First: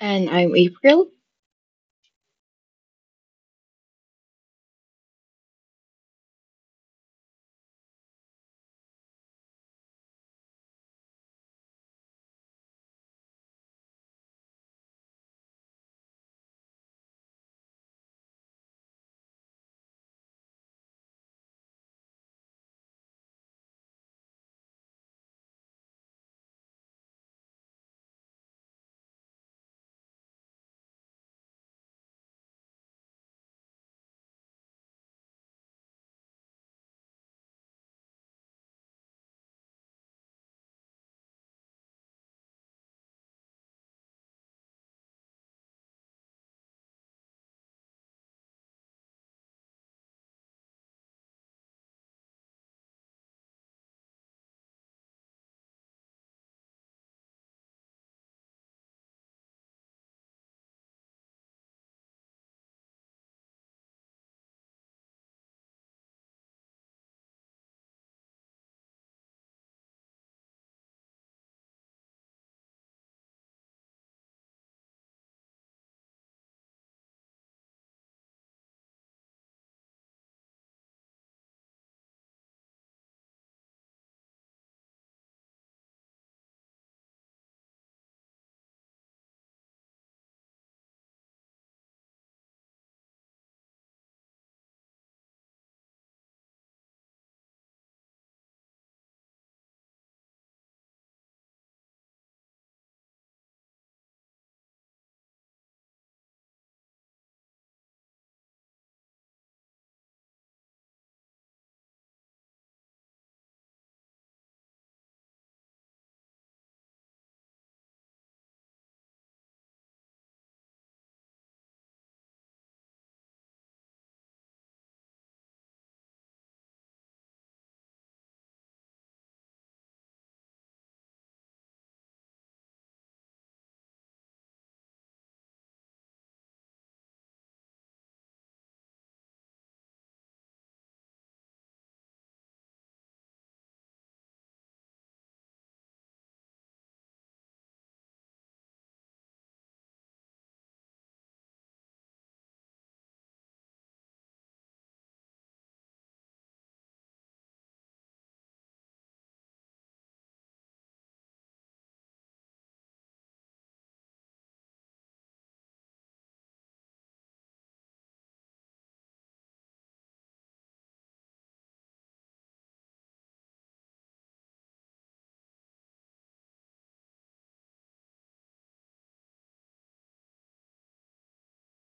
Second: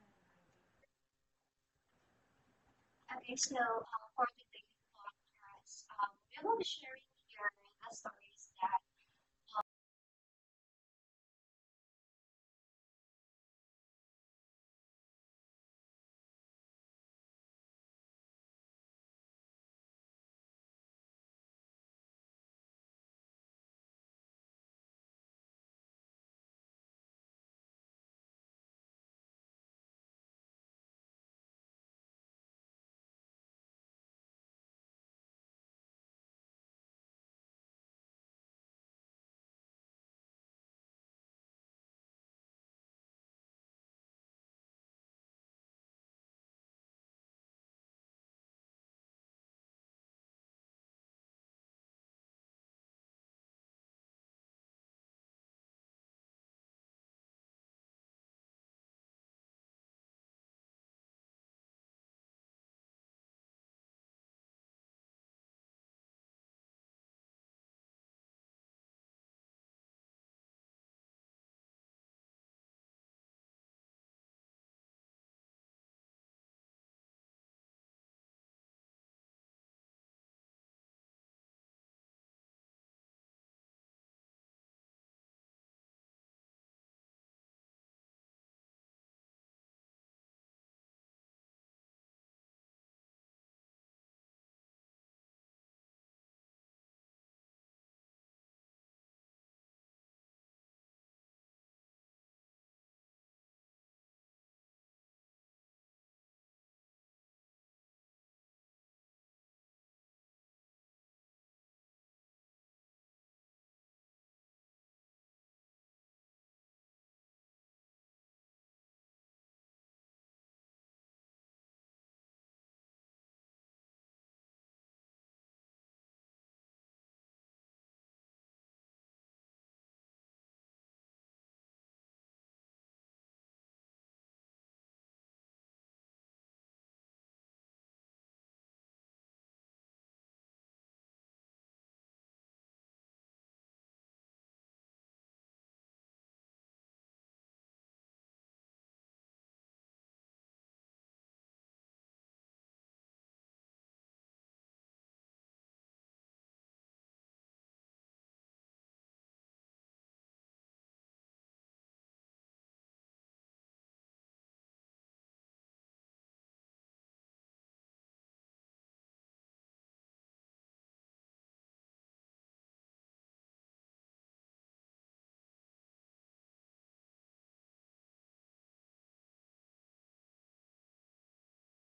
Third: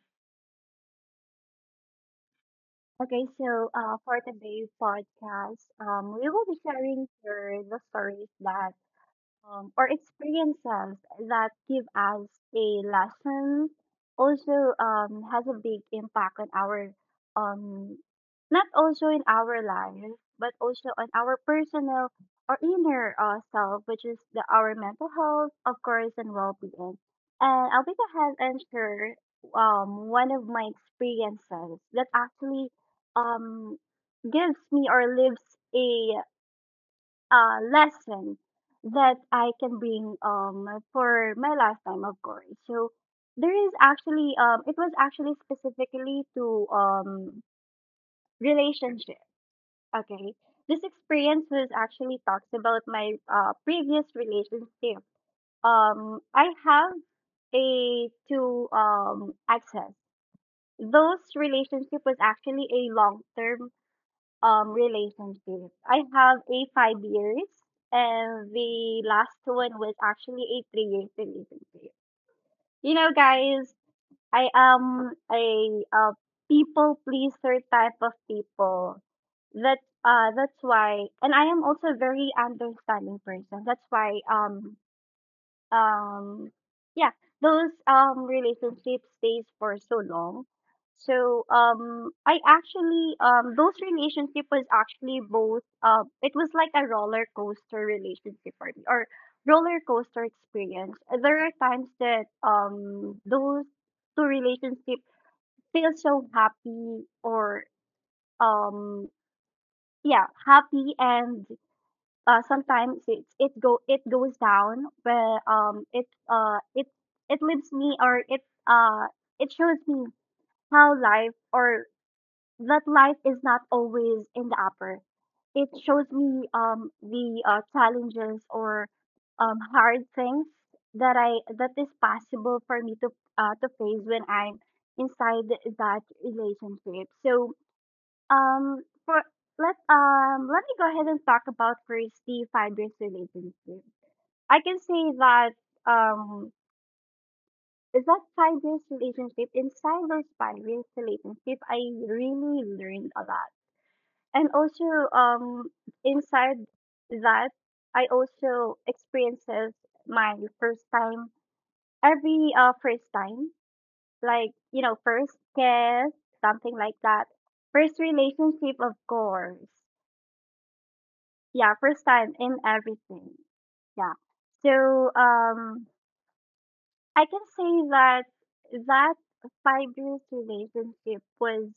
And I'm April. For today's podcast, we will be sharing here the stories that or experiences that give us a lesson, also has a big impact on our um, not also in our life but also on our personal or inner self, which is the our mental health, of course, and well-being. And I'll be the ahead and share one of my experiences that actually um, gives me or lives a lesson that I can bring for my lifetime, of course. So there is actually it was actually specifically to relationship. Okay, this experience was actually talks about my previous relationship. I have a two access. Those relationship was actually a long term relationship. I have a 5 years, and the last one was actually a 3 years relationship. You know guys, I am a people pleaser type of people. That that's why, and I am also a very understanding person. That's why um yeah, those relationship stays for so long. So I actually those relationship was actually both. It was like a roller coaster relationship for me, or roller coaster experience. There are times that those two relationship feel so happy, or um yeah, happy, and sometimes it goes down where it leaves me, or it uh it shows me how life or that life is not always in the upper. It shows me the challenges or hard things that I that is possible for me to face when I'm inside that relationship. So for let let me go ahead and talk about first the 5 years relationship. I can say that um is that 5 years relationship, inside those 5 years relationship I really learned a lot, and also inside that I also experiences my first time, every first time, like, you know, first kiss, something like that, first relationship, of course. Yeah, first time in everything. Yeah. So I can say that that 5 years relationship was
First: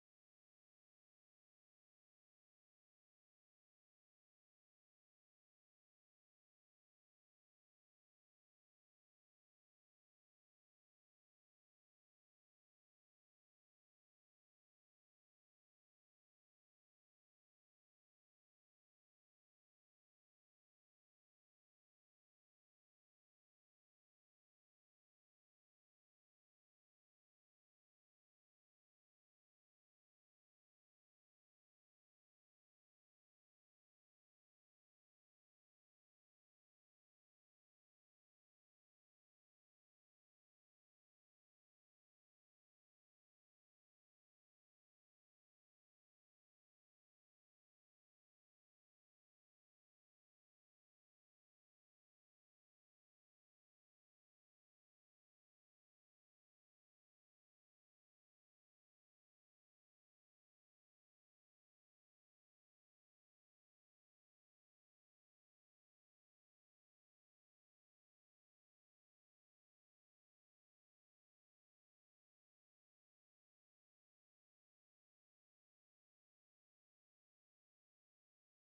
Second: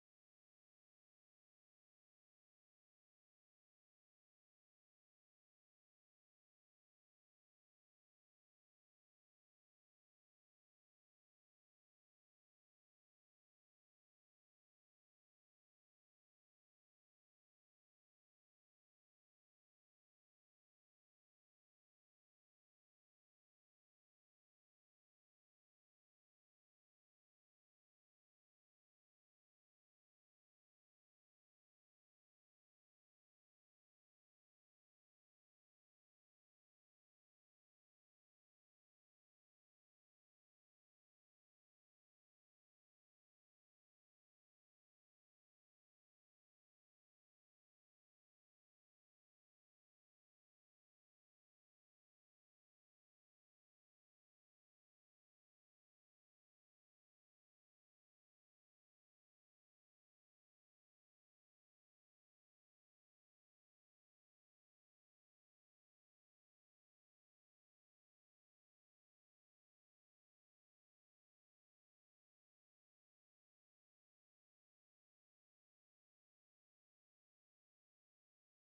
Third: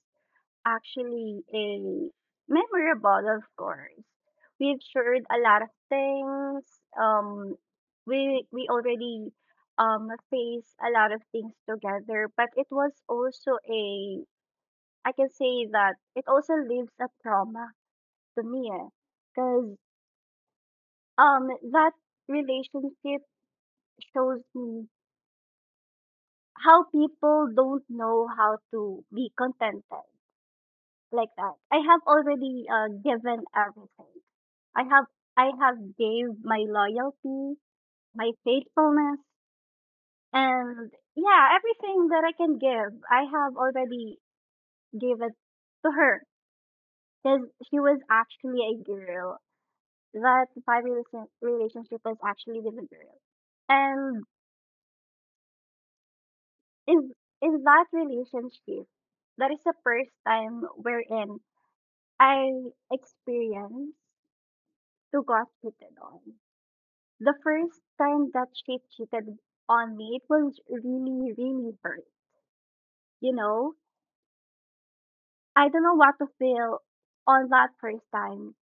actually a memorable, of course. We've shared a lot of things. Um we already faced a lot of things together, but it was also a, I can say that it also leaves a trauma to me. Because that relationship shows me how people don't know how to be contented, like that. I have already given everything. I have I have gave my loyalty, my faithfulness, and yeah, everything that I can give. I have already gave it to her, because she was actually a girl. That 5 years relationship was actually with a girl, and is is that relationship that is the first time wherein I experienced to got cheated on. The first time that she cheated on me, it was really, really hurt. You know, I don't know what to feel on that first time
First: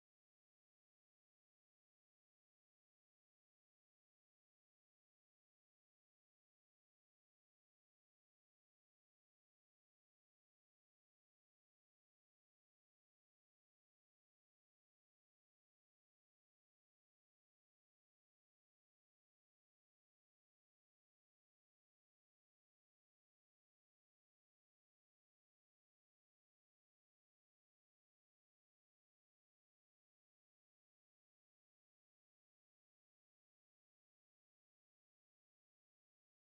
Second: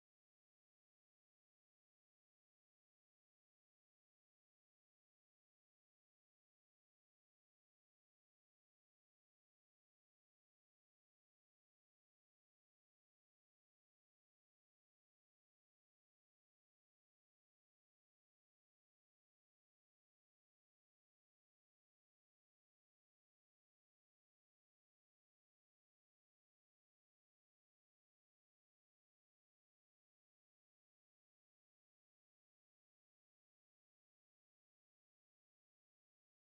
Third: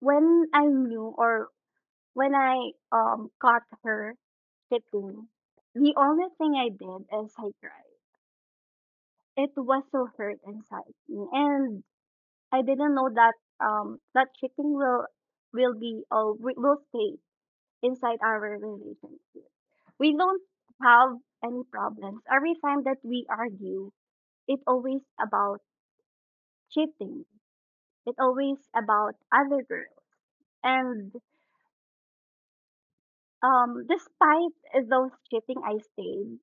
when I knew, or when I caught her cheating. The only thing I did is I cried. It was so hurt inside me, and I didn't know that that chicken will will stay inside our relationship. We don't have any problems. Every time that we argue, it's always about cheating. It's always about other girls. And despite those cheating I stayed,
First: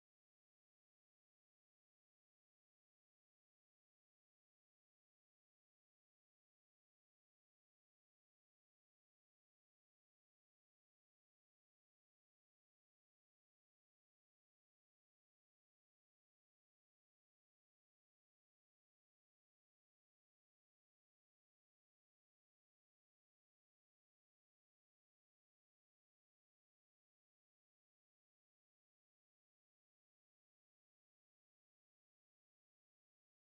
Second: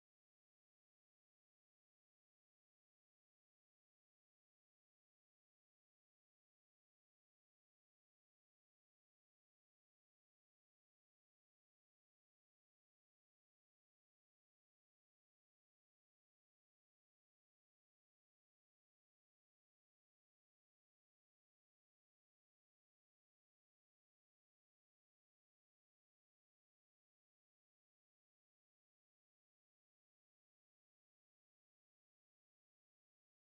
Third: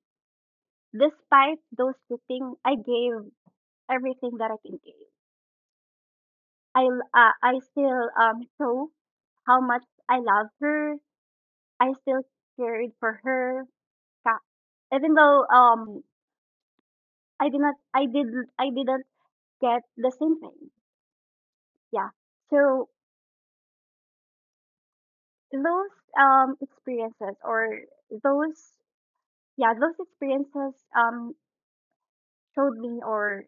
despite those cheating I gave everything that I can give. I still show how much I love her. I still cared for her, ka- even though I did not I did I didn't get the same thing. Yeah. So those um experiences or those yeah those experiences showed me, or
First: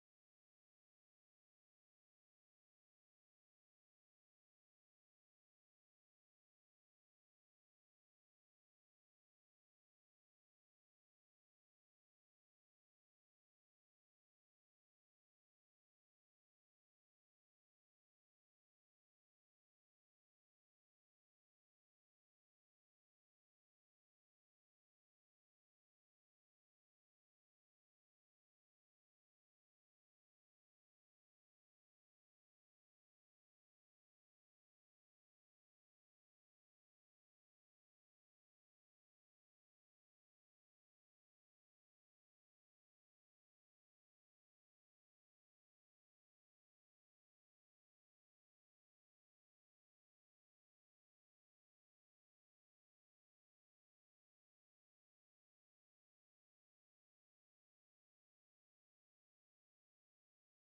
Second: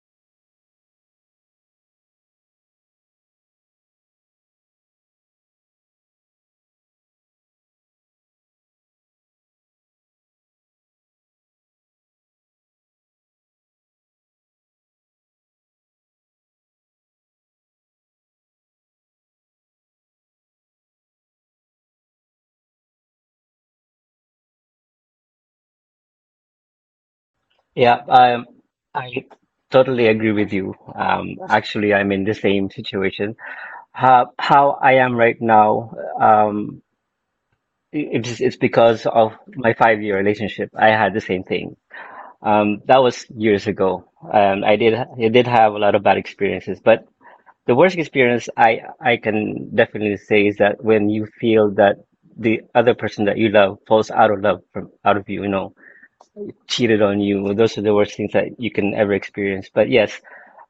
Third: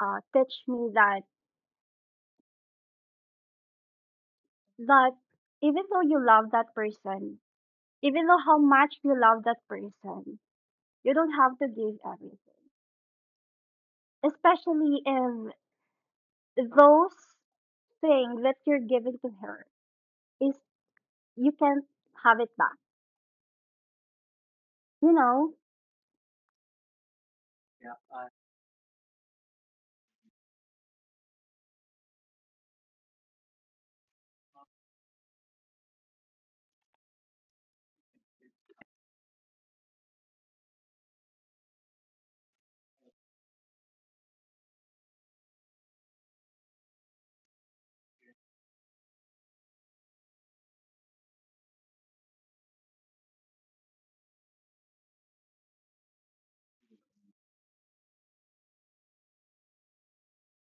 teach me that that even though you love that person, even though how much you love that person, you don't have to give everything. Especially if those things that you're giving to her is, you can't have it back. You know? Yeah, um, I totally agree with you. Actually, I'm in the same situation. How I am right now, um, it's because of my 5 year relationship. I had the same thing. That was years ago, and I did have a lot of bad experiences, but the worst experience I can definitely say is that when you feel that the other person that you love falls out of love from out of you, you know, cheated on you. Those are the worst things that you can ever experience. But yes,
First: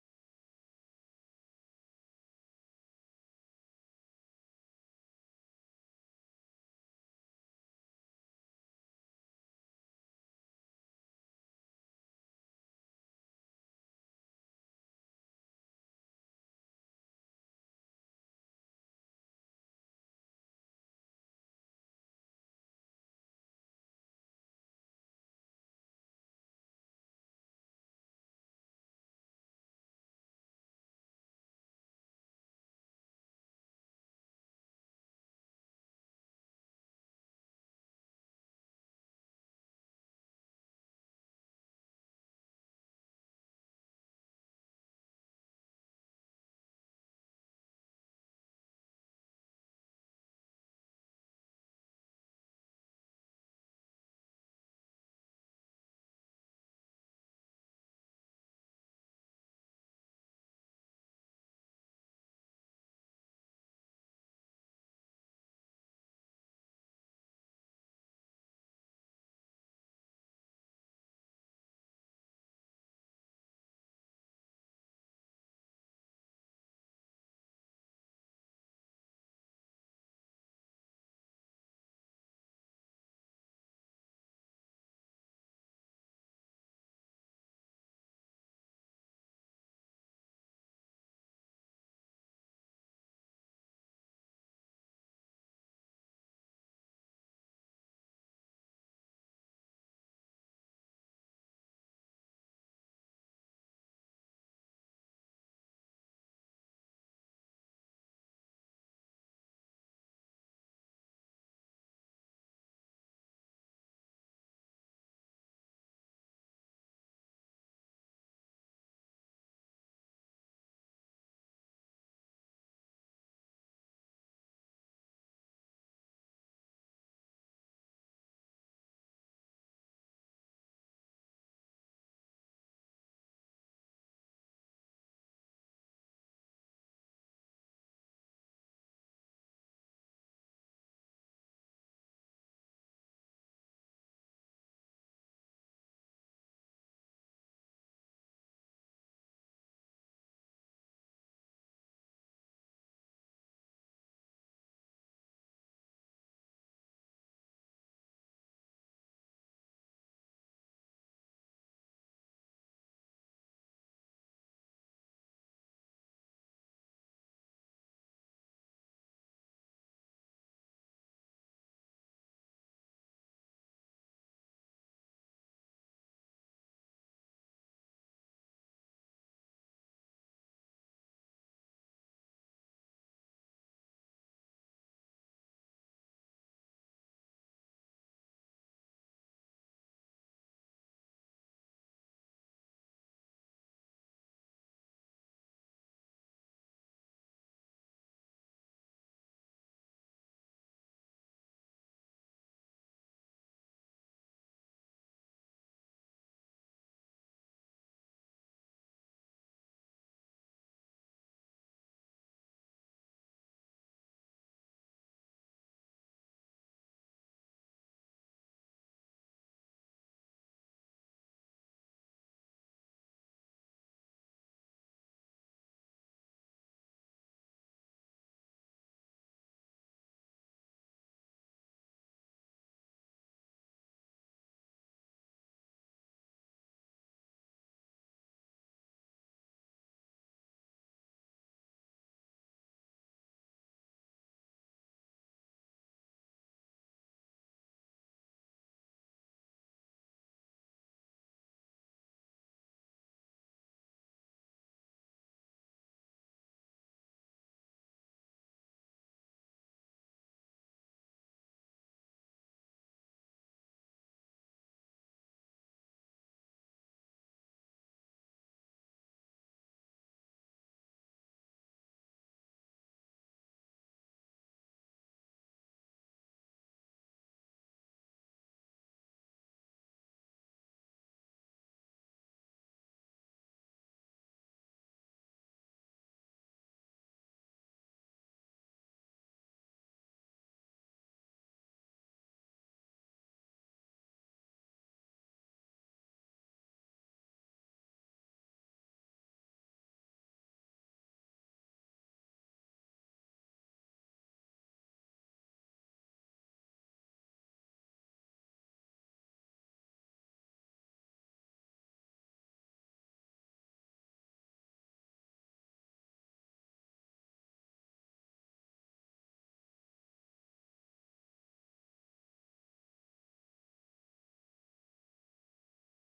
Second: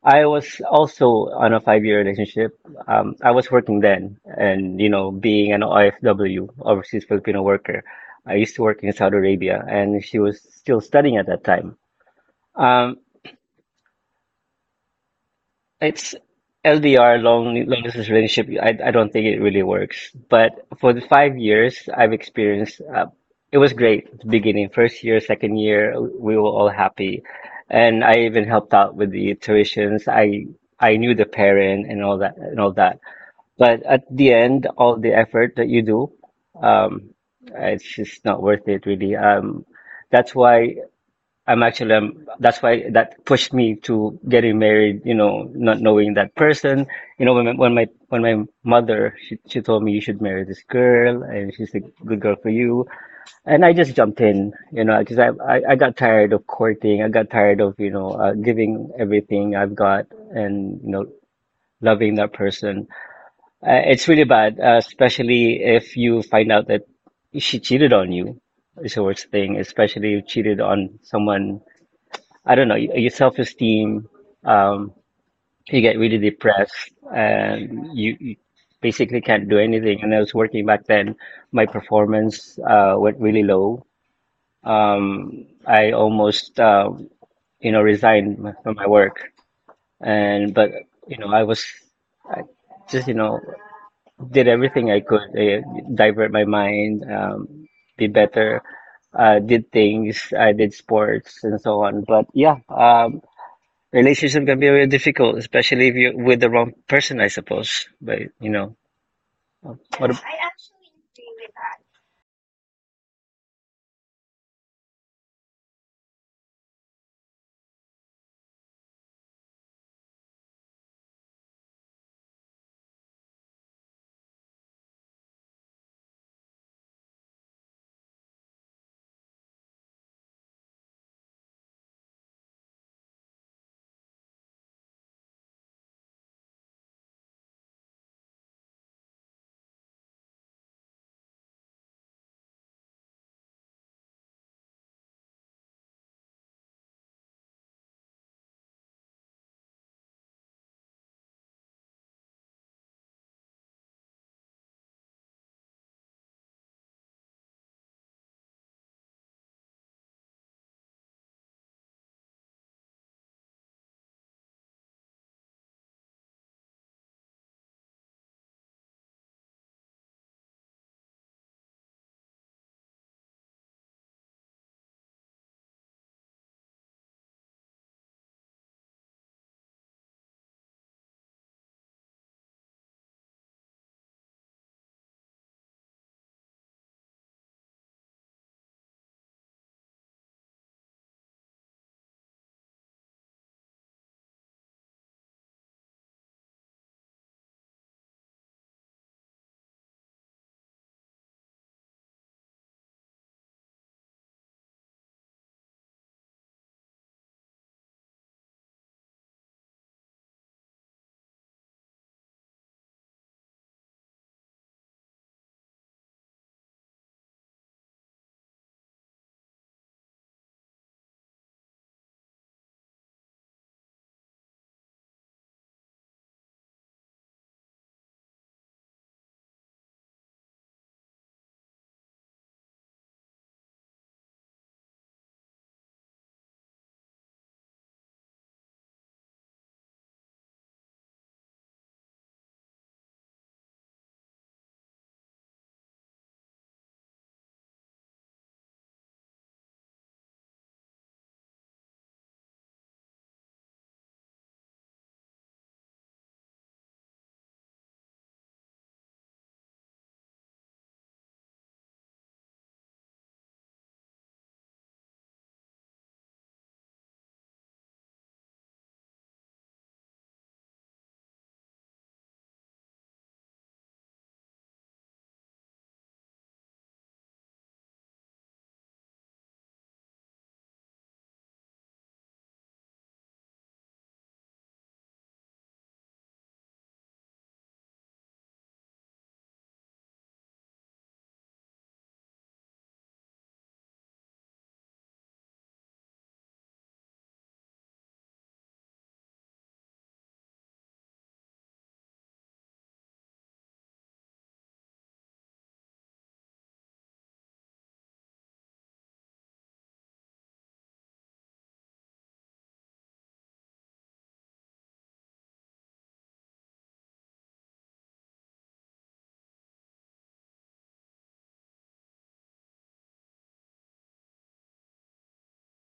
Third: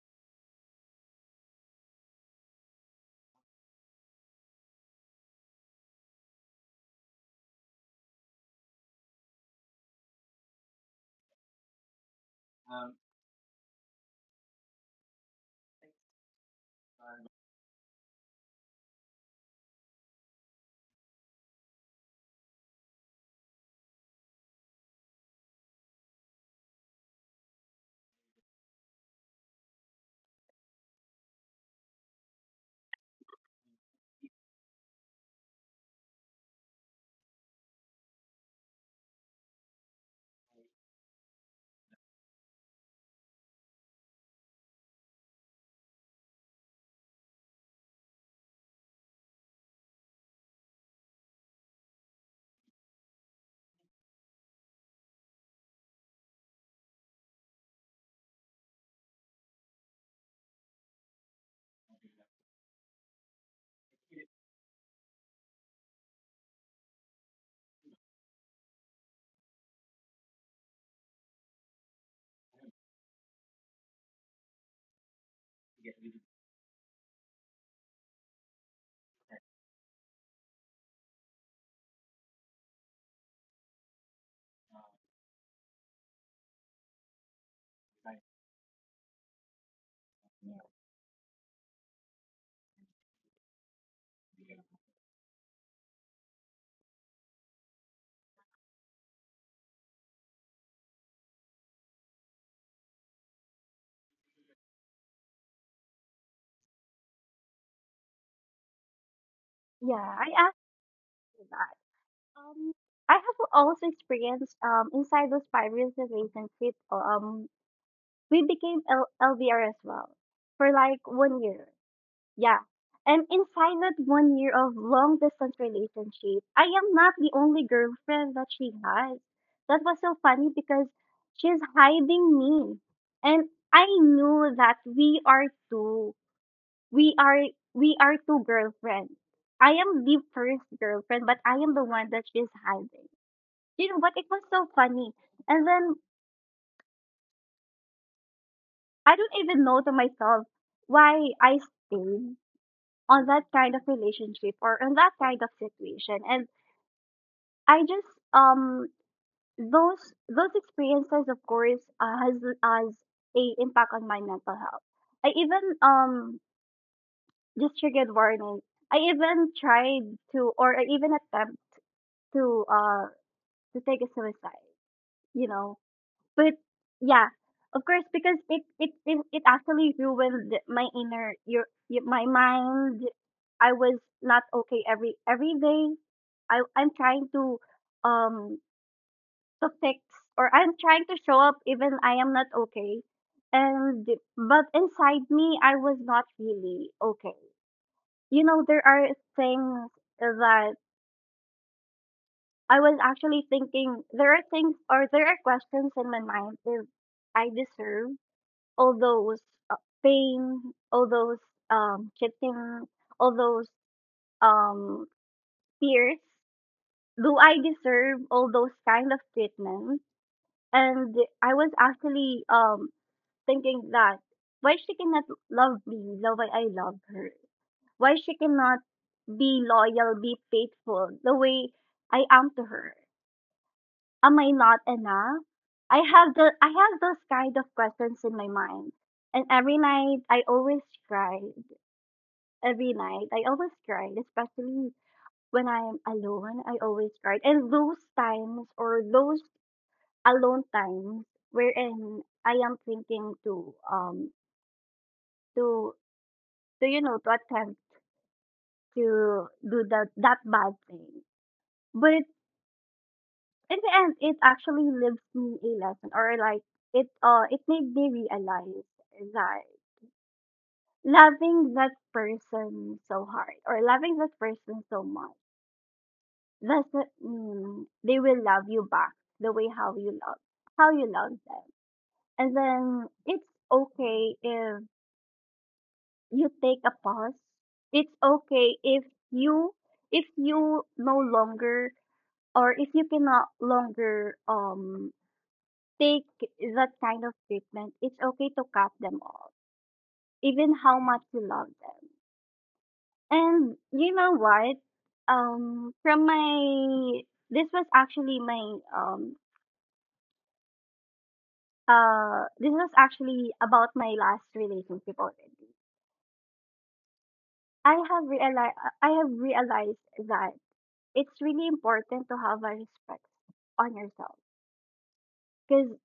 I was also on a 5 year relationship. I was working then, and you know, being an OFW, overseas Filipino worker, I used to work in Saudi Arabia, and she was still studying at that time. Um, It's LDR, long distance relationship. I don't think it really works. But for the 5 years I've experienced, it was great at the beginning. First year, second year, we were all happy, and I even helped out with the tuitions. I knew the parent and all that and all that. But at the end, all the effort that you do, um, it's just not worth it really. That's why. That's why that pushed me to getting married. You know, not knowing that person. You know, when my mother she told me you should marry this girl and she's a good girl for you, and I just jumped in. You know, because I got tired of courting. I got tired of giving everything I've got and loving that person. It's really bad, especially if you find out that she cheated on you. It's the worst thing, especially if you cheated on someone I don't know, your self-esteem, um, you get really depressed and you basically can't do anything. And I was working back then, my performance went really low. I almost, you know, resigned from my work. And, but, you know, I just, you know, did everything I could, divert my mind, be better did things, I did sports and so on. But relationship can be very difficult, especially if you're with the wrong person, I suppose. But you know, Yeah, what? I asked you that. Um, I have also experienced inside those 5 years of relationship. We became L- LDR as well for like 1 year. Yeah, and inside that 1 year of long distance relationship, I am not the only girlfriend that she has. That was so funny because she's hiding me, and I knew that we are we are two girlfriends. I am the first girlfriend, but I am the one that she's hiding. You know what? It was so funny. And then I don't even know to myself why I stayed on that kind of relationship, or on that kind of situation. And I just um those experiences, of course, has a impact on my mental health. I even just triggered warning. I even tried to, or I even attempt to uh to take a suicide, you know. But yeah, of course, because it actually ruined my inner your my mind. I was not okay every day. I'm trying um to fix, or I'm trying to show up even I am not okay. And but inside me I was not really okay. You know, there are things that I was actually thinking, there are things, or there are questions in my mind if I deserve all those uh, pain, all those cheating, all those um fears. Do I deserve all those kind of treatment? And I was actually thinking that why she cannot love me the way I love her? Why she cannot be loyal, be faithful the way I am to her? Am I not enough? I have those kind of questions in my mind. And every night I always cried. Every night I always cried, especially when I'm alone, I always cried. And those times, or those alone times wherein I am thinking to to to, you know, to attempt to do that bad thing. But in the end, it actually lives me a lesson, or like it it made me realize that loving that person so hard, or loving that person so much, doesn't mean they will love you back the way how you love them. And then it's okay if you take a pause. It's okay if you, if you no longer, or if you cannot longer take that kind of treatment, it's okay to cut them off, even how much you love them. And you know what? From my this was actually my this was actually about my last relationship already. I have realized I have realized that it's really important to have a respect on yourself, because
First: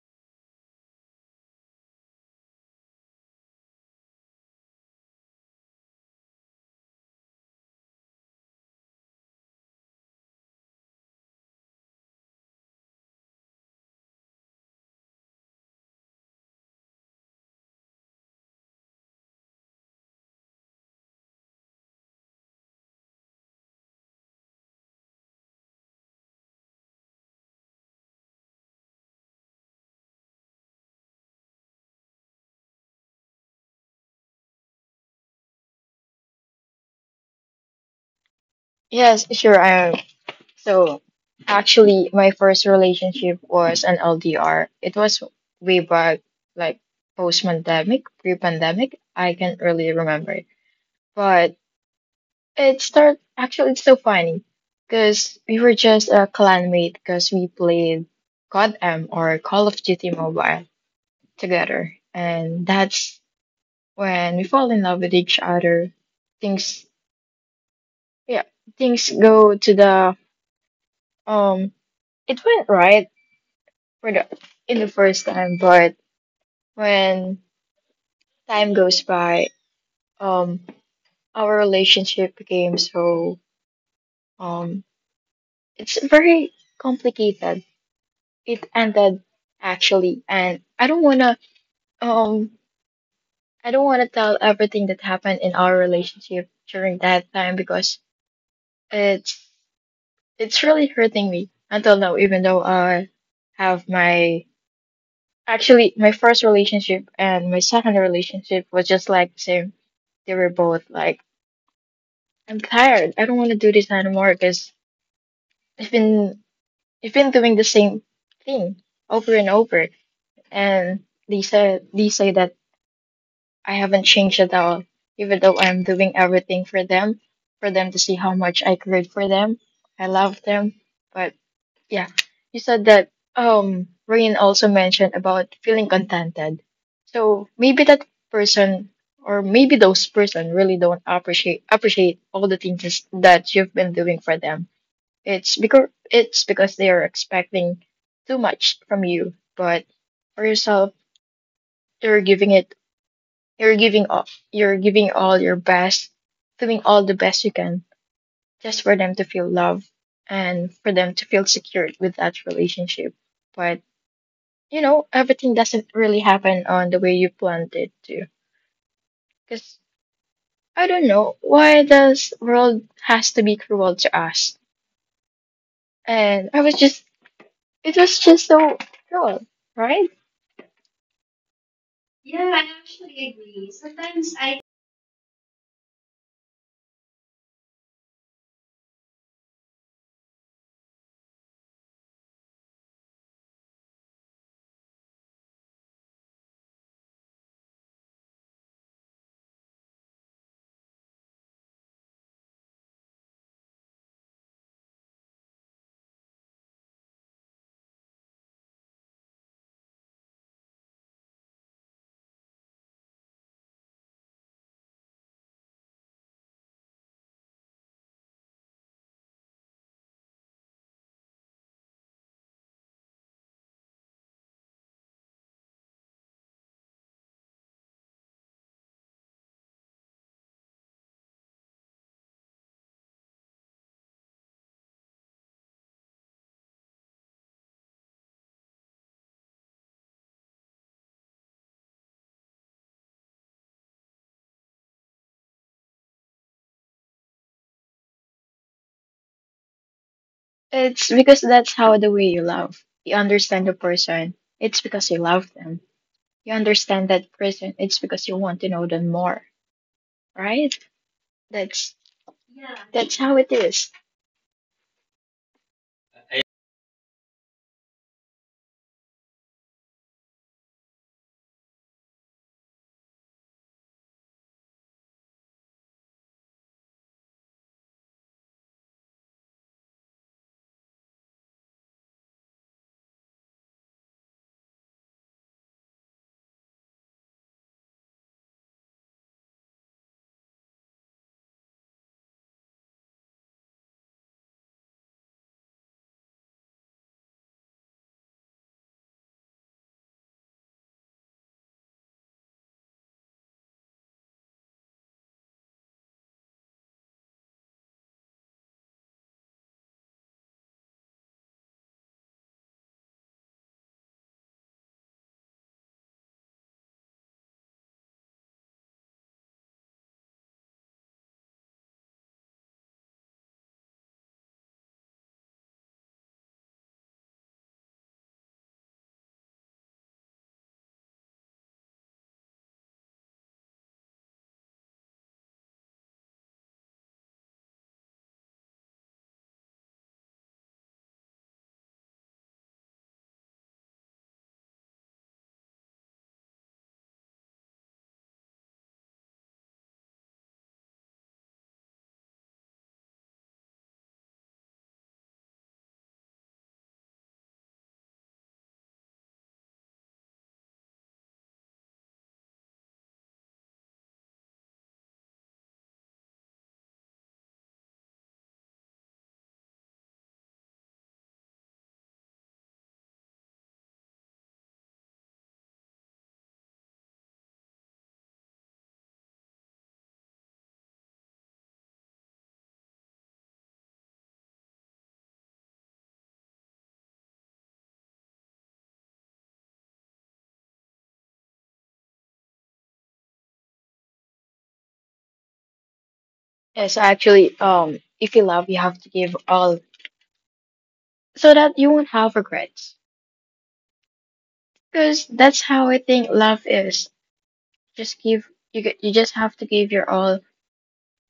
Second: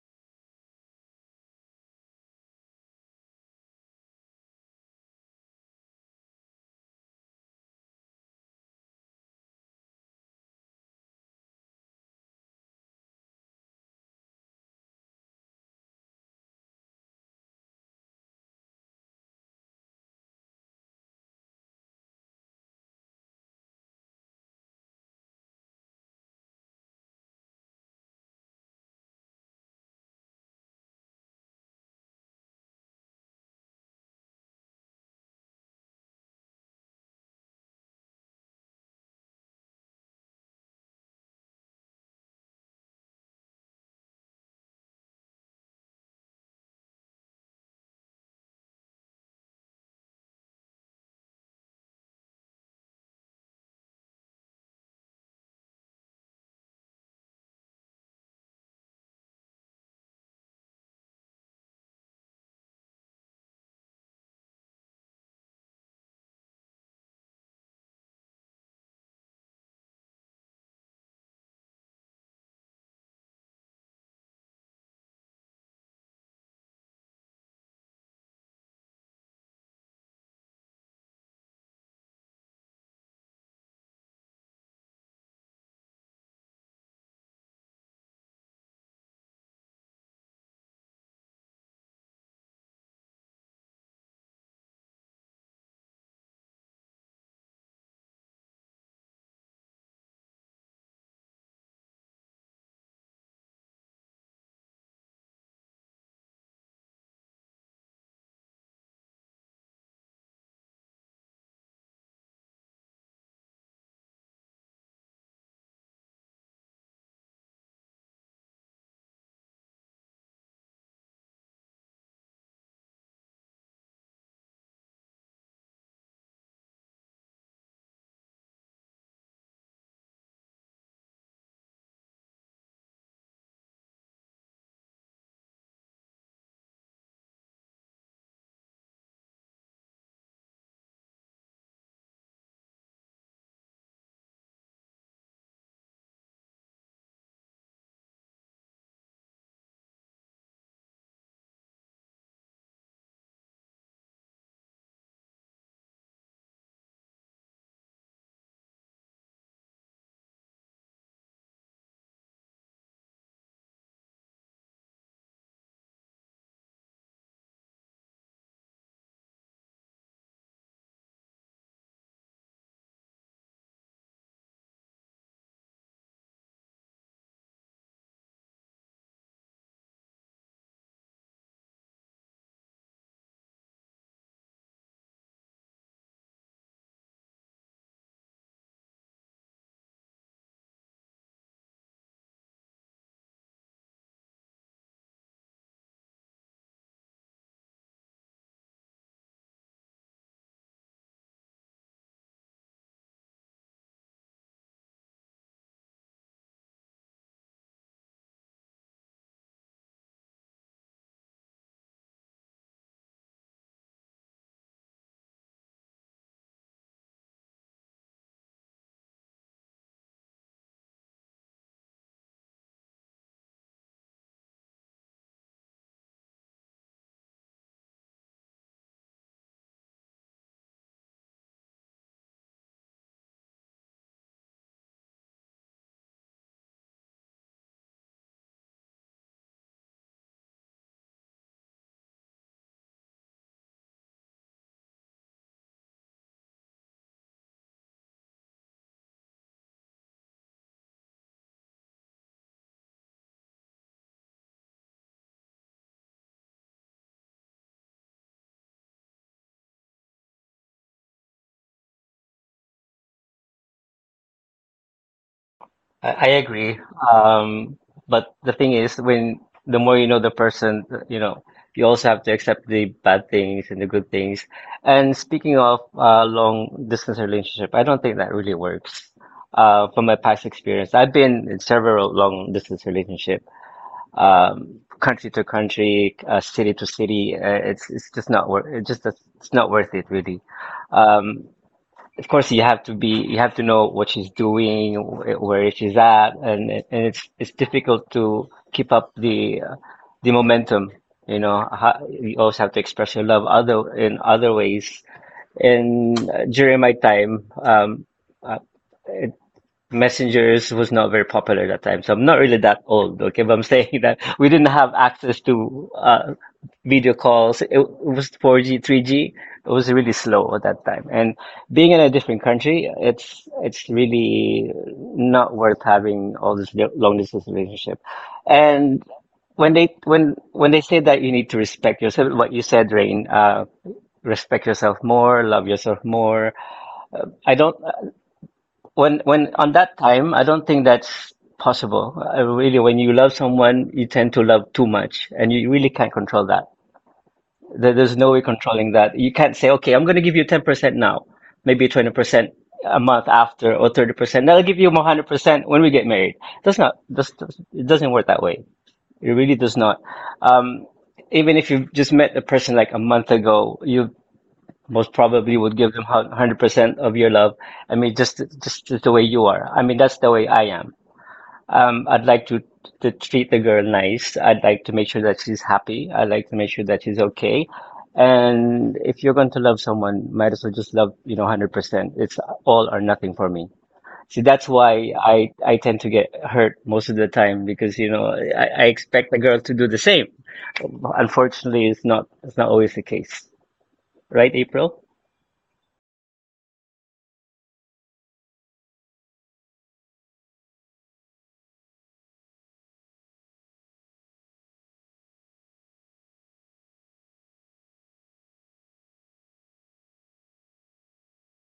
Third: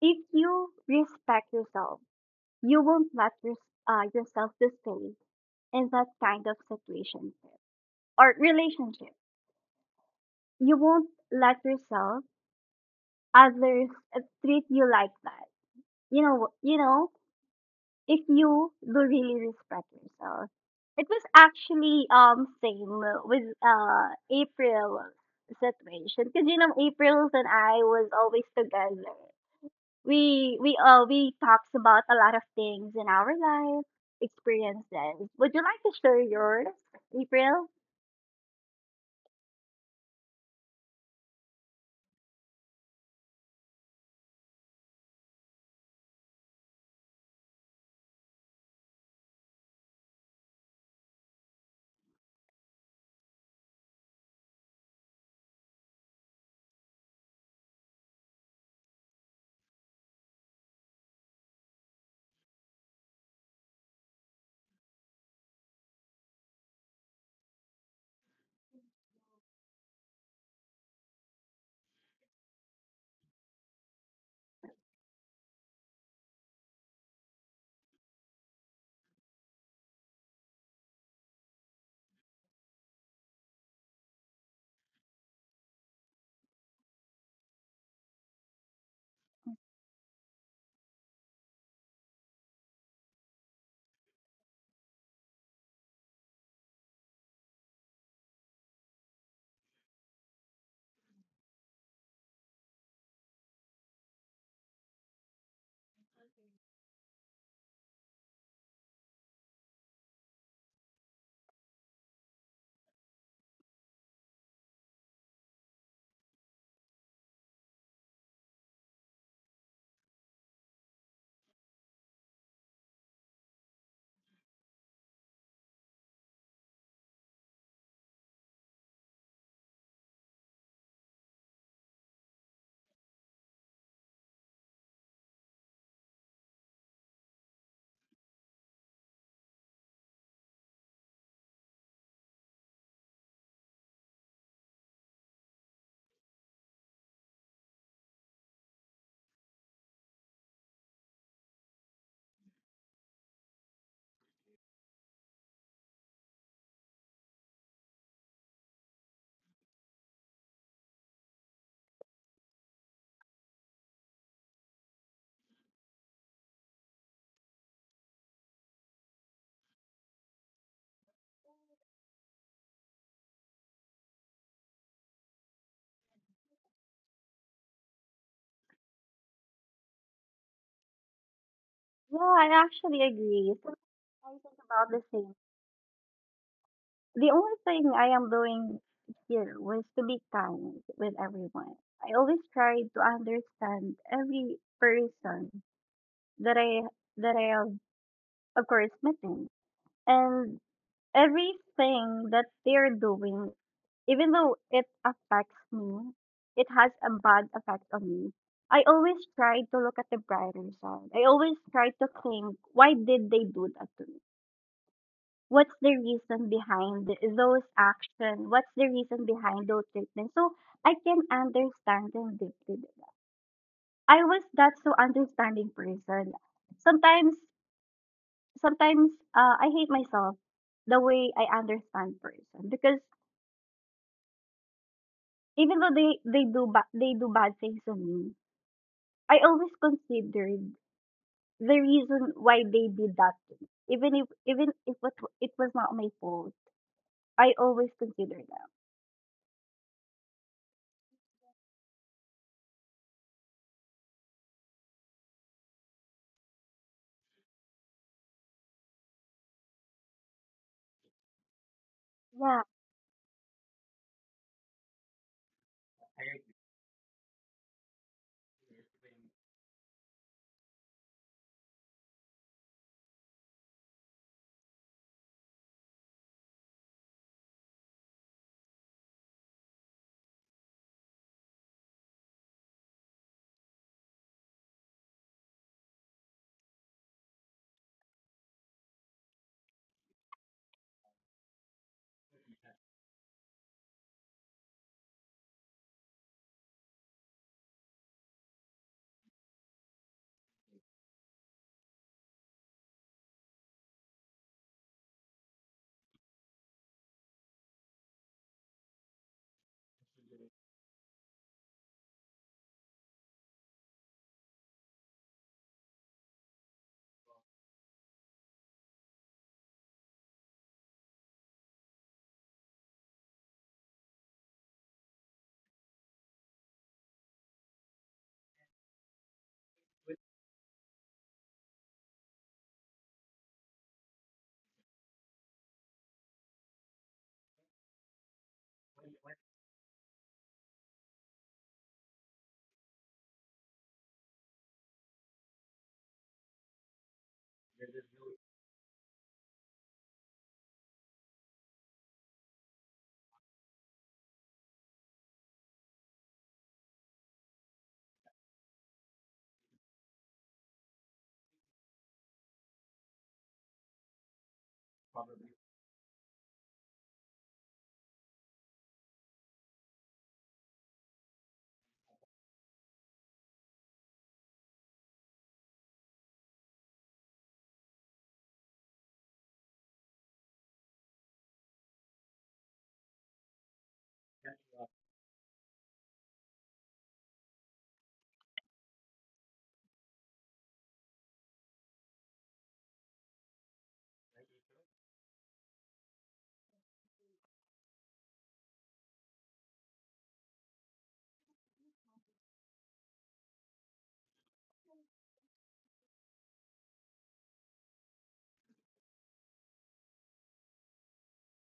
if you respect yourself, you won't let your, yourself to stay in that kind of situation or relationship. You won't let yourself others uh, treat you like that. You know, if you do really respect yourself. It was actually same with April situation, because you know April's and I was always together. We talks about a lot of things in our life experiences. Would you like to share yours, April? Yes, sure, I am. So, actually, my first relationship was an LDR. It was way back, like post-pandemic, pre-pandemic. I can't really remember it. But it started, actually, it's so funny because we were just a clanmate because we played CODM or Call of Duty Mobile together. And that's when we fall in love with each other. Things, yeah, things go to the um It went right for the in the first time, but when time goes by, um, our relationship became so um, it's very complicated. It ended actually, and um, I don't wanna tell everything that happened in our relationship during that time because it's it's really hurting me until now, even though I have my. Actually, my first relationship and my second relationship was just like the same. They were both like, I'm tired. I don't want to do this anymore because I've been I've been doing the same thing over and over. And they say that I haven't changed at all, even though I'm doing everything for them to see how much I cared for them. I love them, but yeah, you said that Rain also mentioned about feeling contented. So maybe that person or maybe those person really don't appreciate all the things that you've been doing for them. It's because they are expecting too much from you, but for yourself, you're giving it you're giving all you're giving all your best, doing all the best you can just for them to feel love and for them to feel secured with that relationship. But you know, everything doesn't really happen on the way you planned it to. Because I don't know why this world has to be cruel to us. And I was just, it was just so cruel, right? Yeah, I Yeah, actually I agree. actually Sometimes agree. I think Sometimes about I. the same. The only thing I am doing here was to be kind with everyone. I always try to understand every person that I that I have, of course, meeting, and everything that they're doing, even though it affects me, it has a bad effect on me. I always try to look at the brighter side. I always try to think, why did they do that to me? What's the reason behind those action, what's the reason behind those statements, so I can understand them deeply. I was that so understanding person. sometimes Sometimes I hate myself the way I understand person, because even though they they do bad things to me, I always considered the reason why they did that to me, even if it, it was not my fault, I always consider them. It's because that's how the way you love. You understand the person. It's because you love them. You understand that person. It's because you want to know them more, right? That's Yeah, that's how it is. That. I agree. Um, but the thing is, when the more you know the person, you know, you also have to accept the bad things and the good things. And speaking of long distance relationship, I don't think that really works. From my past experience, I've been in several long distance relationships. Country to country, city to city. It's just not worth. It's not worth it really. Um, of course, you have to be. You have to know what she's doing, where she's at, and it's difficult to keep up the momentum. You know, how, you also have to express your love other in other ways. And during my time, uh, Messengers was not very popular at that time, so I'm not really that old, okay? But I'm saying that we didn't have access to video calls. It was 4G, 3G. It was really slow at that time. And being in a different country, it's really not worth having all this long distance relationship. And when they say that you need to respect yourself, what you said, Rain, respect yourself more, love yourself more. I don't When on that time I don't think that's possible really. When you love someone you tend to love too much and you really can't control that. There, there's no way controlling that. You can't say okay I'm going to give you 10% now, maybe 20% a month after, or 30%. I'll give you 100% when we get married. That's not that's, It doesn't work that way. It really does not. um, Even if you've just met a person like a month ago you most probably would give them 100% of your love. I mean, just the way you are. I mean, that's the way I am. I'd like to treat the girl nice. I'd like to make sure that she's happy. I'd like to make sure that she's okay. And if you're going to love someone, might as well just love, you know, 100%. It's all or nothing for me. See, that's why I tend to get hurt most of the time because, you know, I expect the girl to do the same. Unfortunately, it's not always the case. Right, April? Yes, actually, if you love, you have to give all so that you won't have regrets. Because that's how I think love is. Just give you just have to give your all,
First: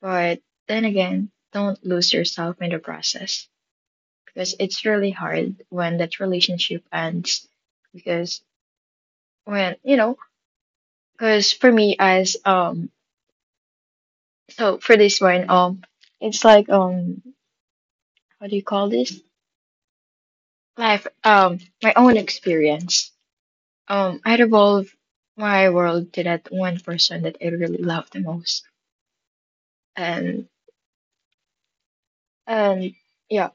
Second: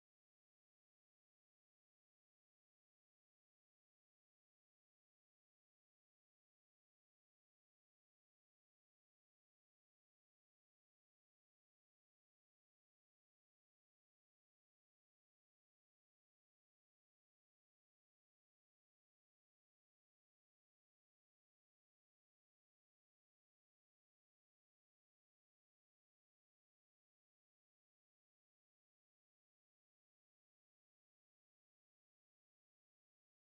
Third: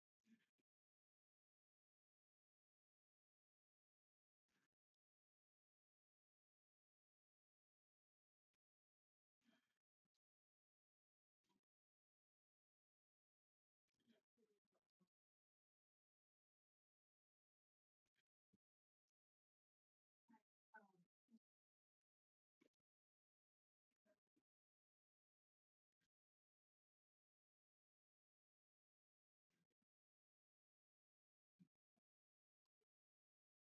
but then again, don't lose yourself in the process because it's really hard when that relationship ends. Because when you know, because for me as so for this one it's like how do you call this? Life my own experience. I revolve my world to that one person that I really love the most and and yeah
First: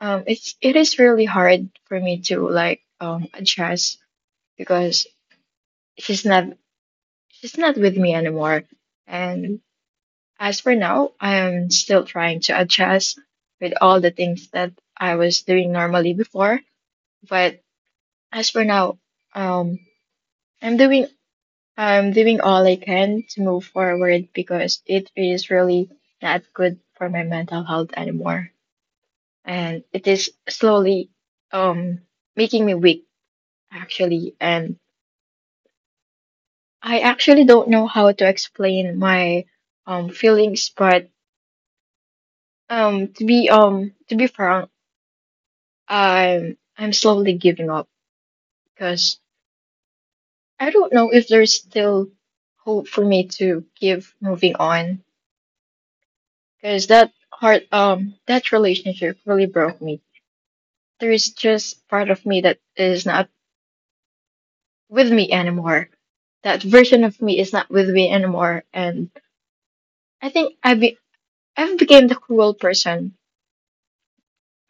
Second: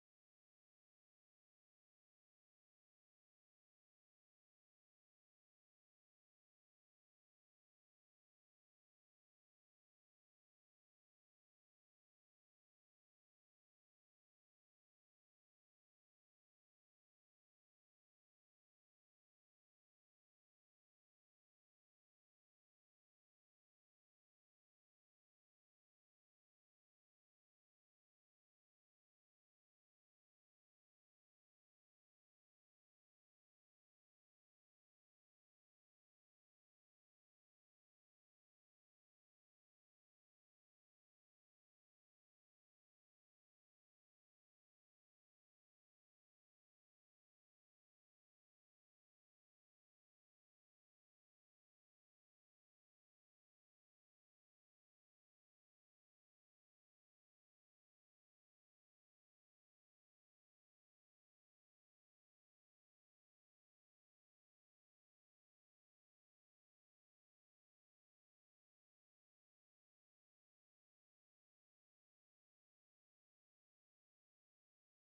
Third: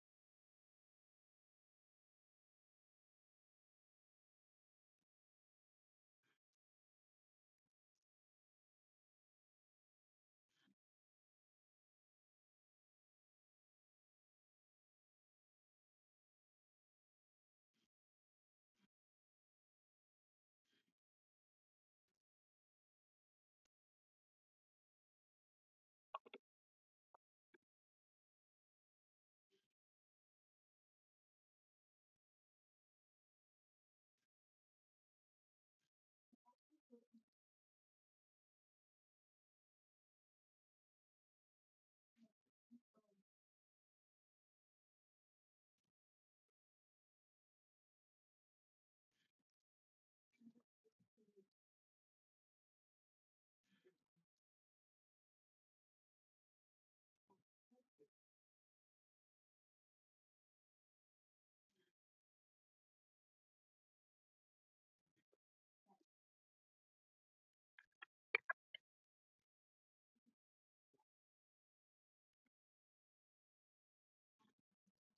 it is really hard for me to like adjust because she's not she's not with me anymore, and as for now I am still trying to adjust with all the things that I was doing normally before. But as for now, um i'm doing I'm doing all I can to move forward because it is really not good for my mental health anymore, and it is slowly um making me weak actually. And I actually don't know how to explain my feelings, but to be frank, I'm slowly giving up because I don't know if there's still hope for me to give moving on, because that heart that relationship really broke me. There is just part of me that is not with me anymore. That version of me is not with me anymore. And I think I've became the cruel person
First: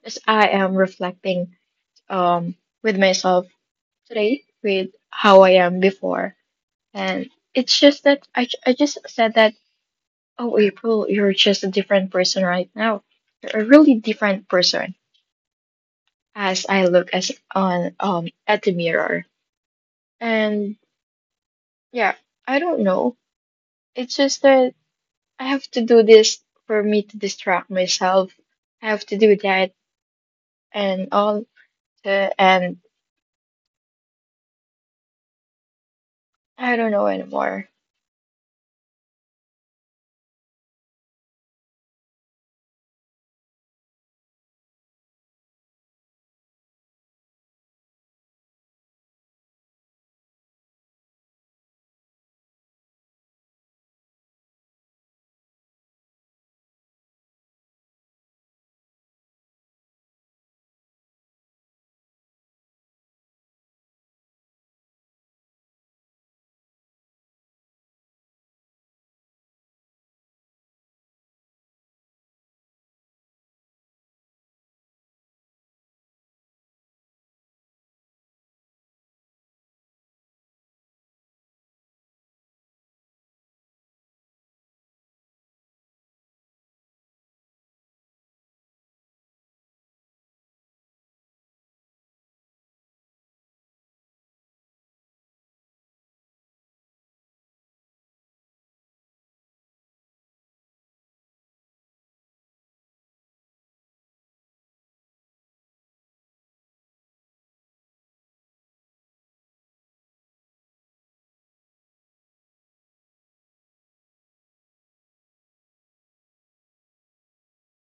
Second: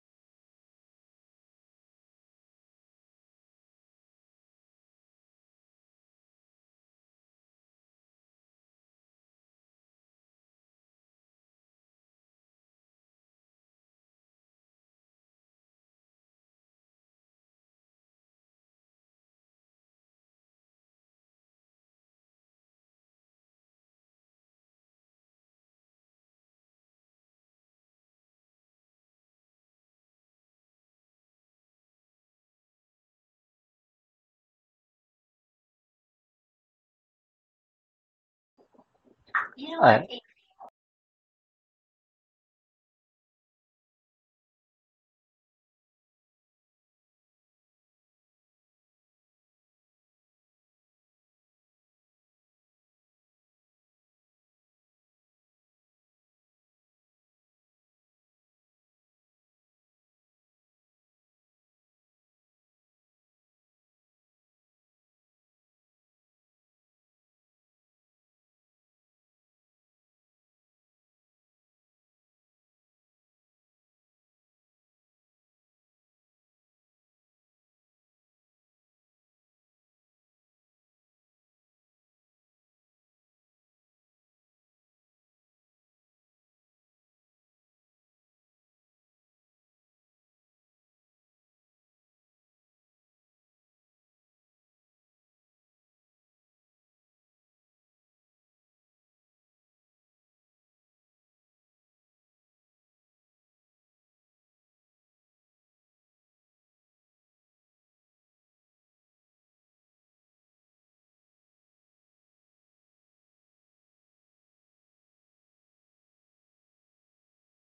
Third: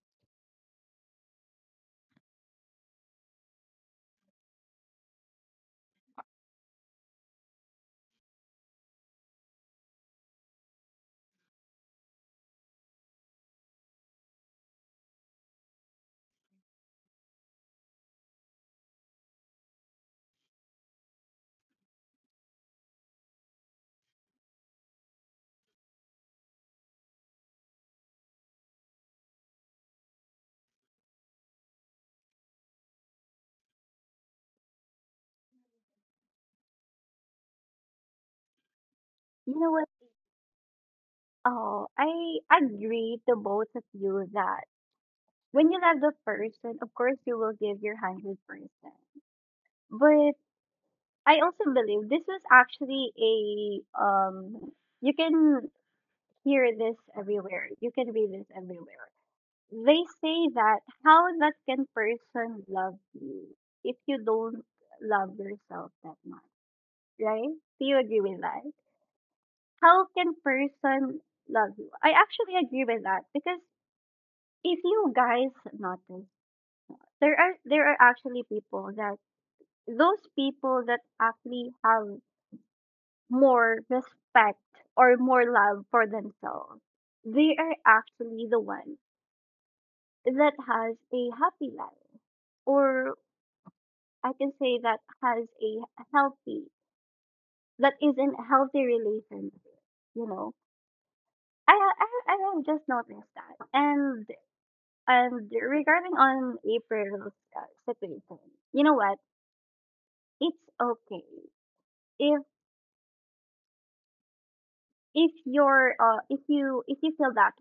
as I am reflecting um with myself today with how I am before. And it's just that I just said that, oh, April, you're just a different person right now. You're a really different person as I look as on at the mirror. And yeah, I don't know. It's just that I have to do this for me to distract myself. I have to do that and all to, and I don't know anymore. you know Yeah. what? Uh, Oh, I agree to both of you that when you love the person, of course you will give your 100%. But I also believe this is actually a, you can hear this everywhere. You can read this everywhere. They say that how that can person love you if you don't love yourself that much, right? Do you agree with that? How can person love you? I actually agree with that, because if you guys notice, there are actually people that, those people that actually have more respect or more love for themselves, they are actually the ones that has a happy life, or I can say that has a healthy, that is in a healthy relationship. You know, I have just noticed that, and regarding on April's situation, you know what? It's okay if if you're if you feel that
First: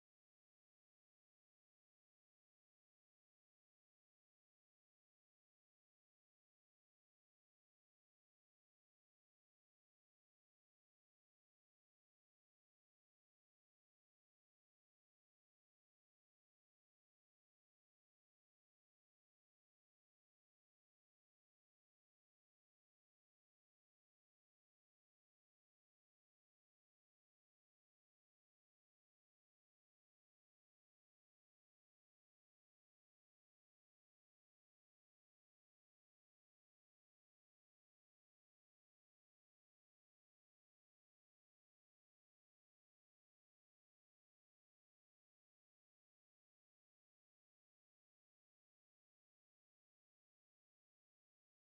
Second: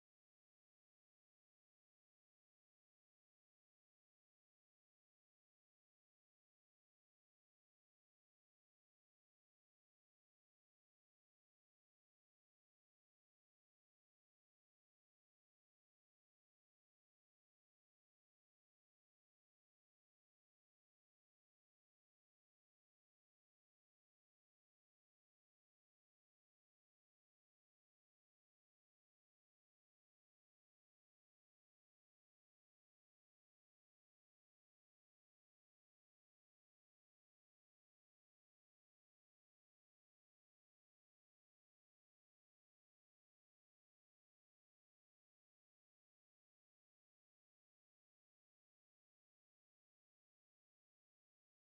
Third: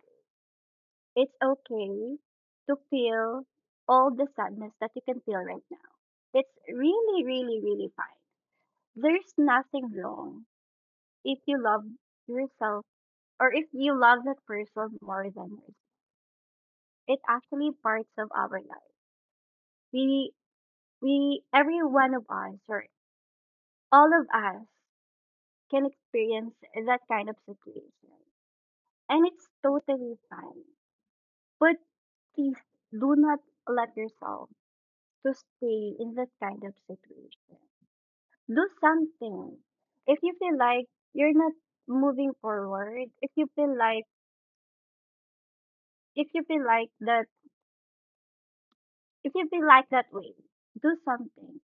it's okay to feel all the sadness that you can feel right now. It's really, really, really fine. There's nothing wrong if you love yourself or if you love that person more than yourself. It's actually parts of our life. We we every one of us, or all of us, can experience that kind of situation, and it's totally fine. But please do not let yourself to stay in that kind of situation. Do something. If you feel like you're not moving forward, if you feel like if you feel like that if you feel like that way, do something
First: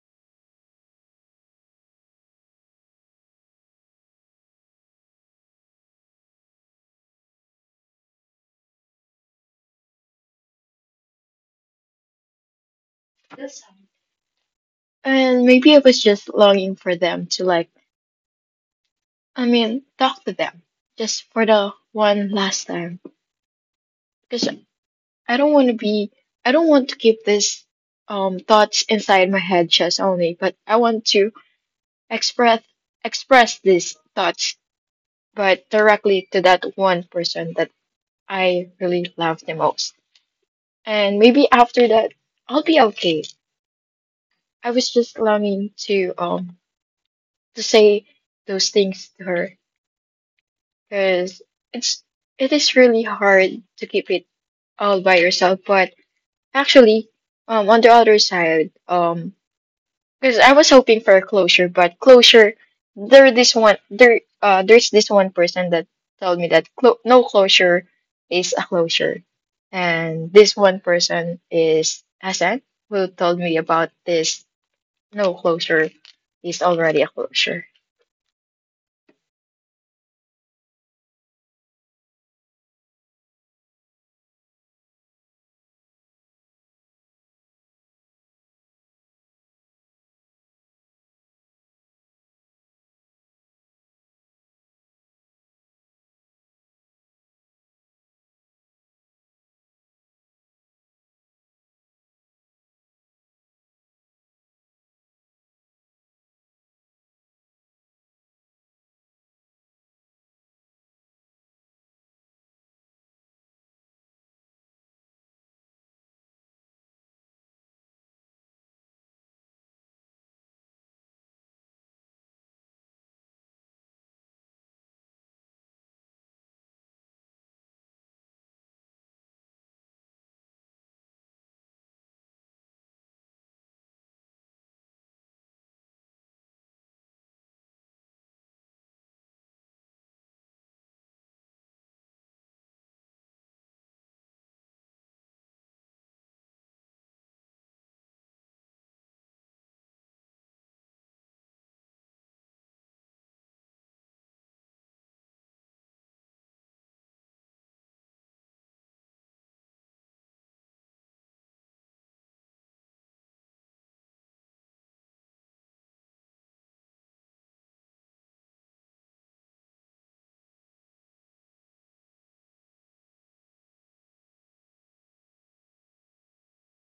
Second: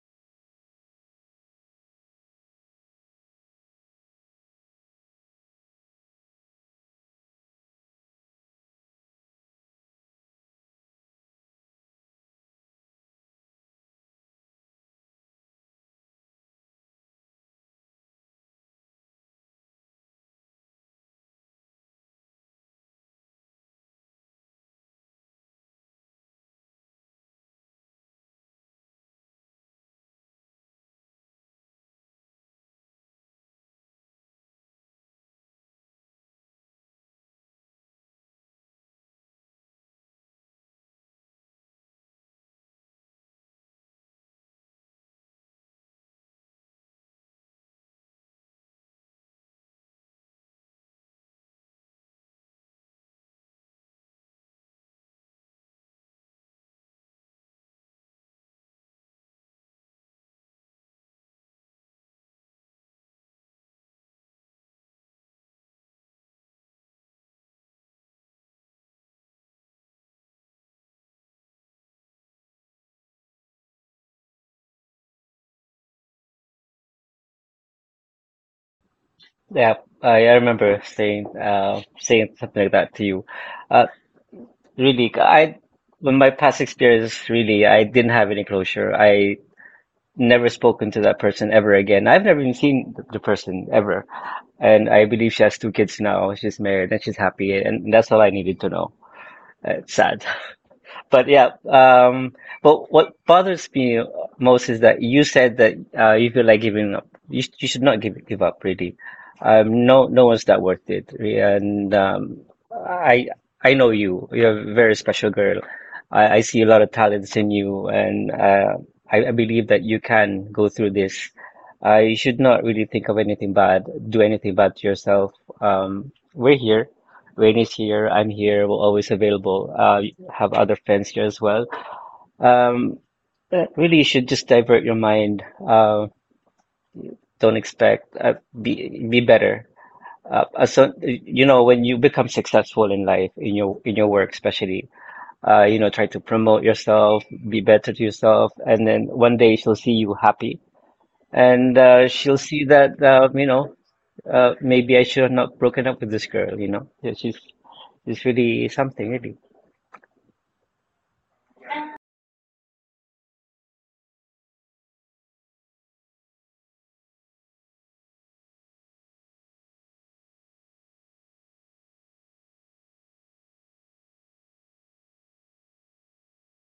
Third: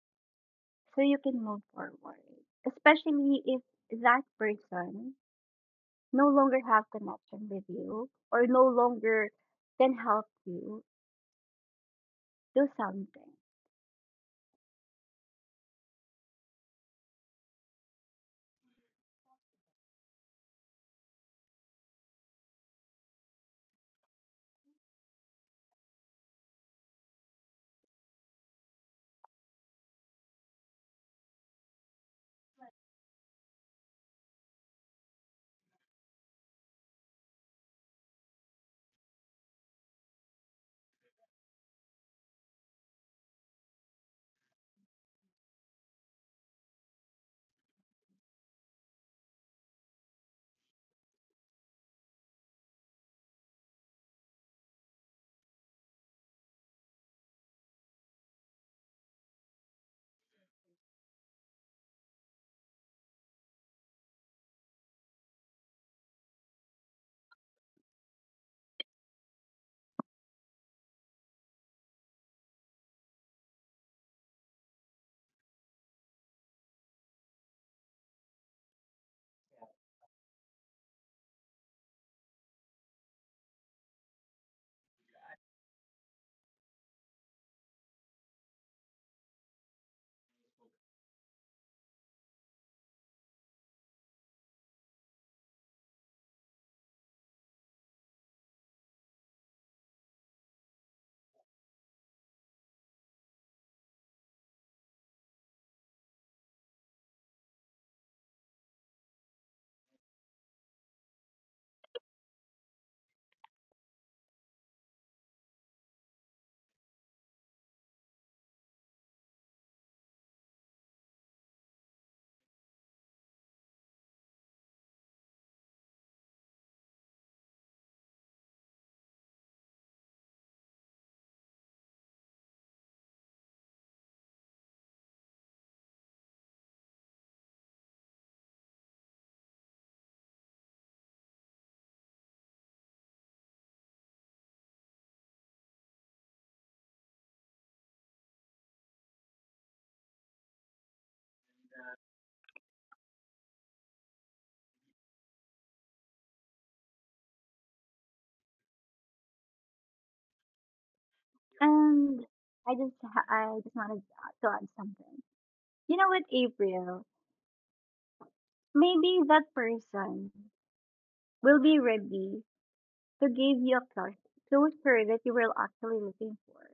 so you can move forward. Especially if that person no longer have connection with you or no longer can help you, do something. And maybe I was just longing for them to like, I mean, talk to them just for the one last time. Because I don't want to be, I don't want to keep this thoughts inside my head just only, but I want to express express these thoughts, but directly to that one person that I really love the most. And maybe after that I'll be okay. I was just longing to say those things to her because it's it is really hard to keep it all by yourself. But actually, on the other side, because I was hoping for a closure, but closure, there's this one person that told me that no closure is a closure, and this one person is Hassan, who told me about this. No closure is already a closure. Yeah, I remember saying something like that to you. Uh Really, I when my past experience really I didn't have any closure. I never spoken to that person ever again. I've never even seen the person ever. And I believe she has 2 kids now. She's married and she's happy and that's all I needed to know. It's sad. But but what bothers me most is that you said that you feel like giving up. You should not give up, really. No, no one's that worth it. And I I know you. You're a very special girl. I see a lot of talents in you, and I believe that you can go through this. You should not really think of anything bad, do anything bad to yourself. We're here. Rain is here. I'm here. We're always available. Have other friends here as well. Um, really, you should just divert your mind. Don't expect be better. So you know when you become successful in life, in your work especially, you know, try to promote yourself, be better to yourself, and then one day she'll see you happy, and she'll see that you know maybe I should have not broken up with this girl. You know, yeah, she's really something, really. And I just wanted to add something. You know what, April? Maybe that person will be ready to give you a closure that you were actually looking for.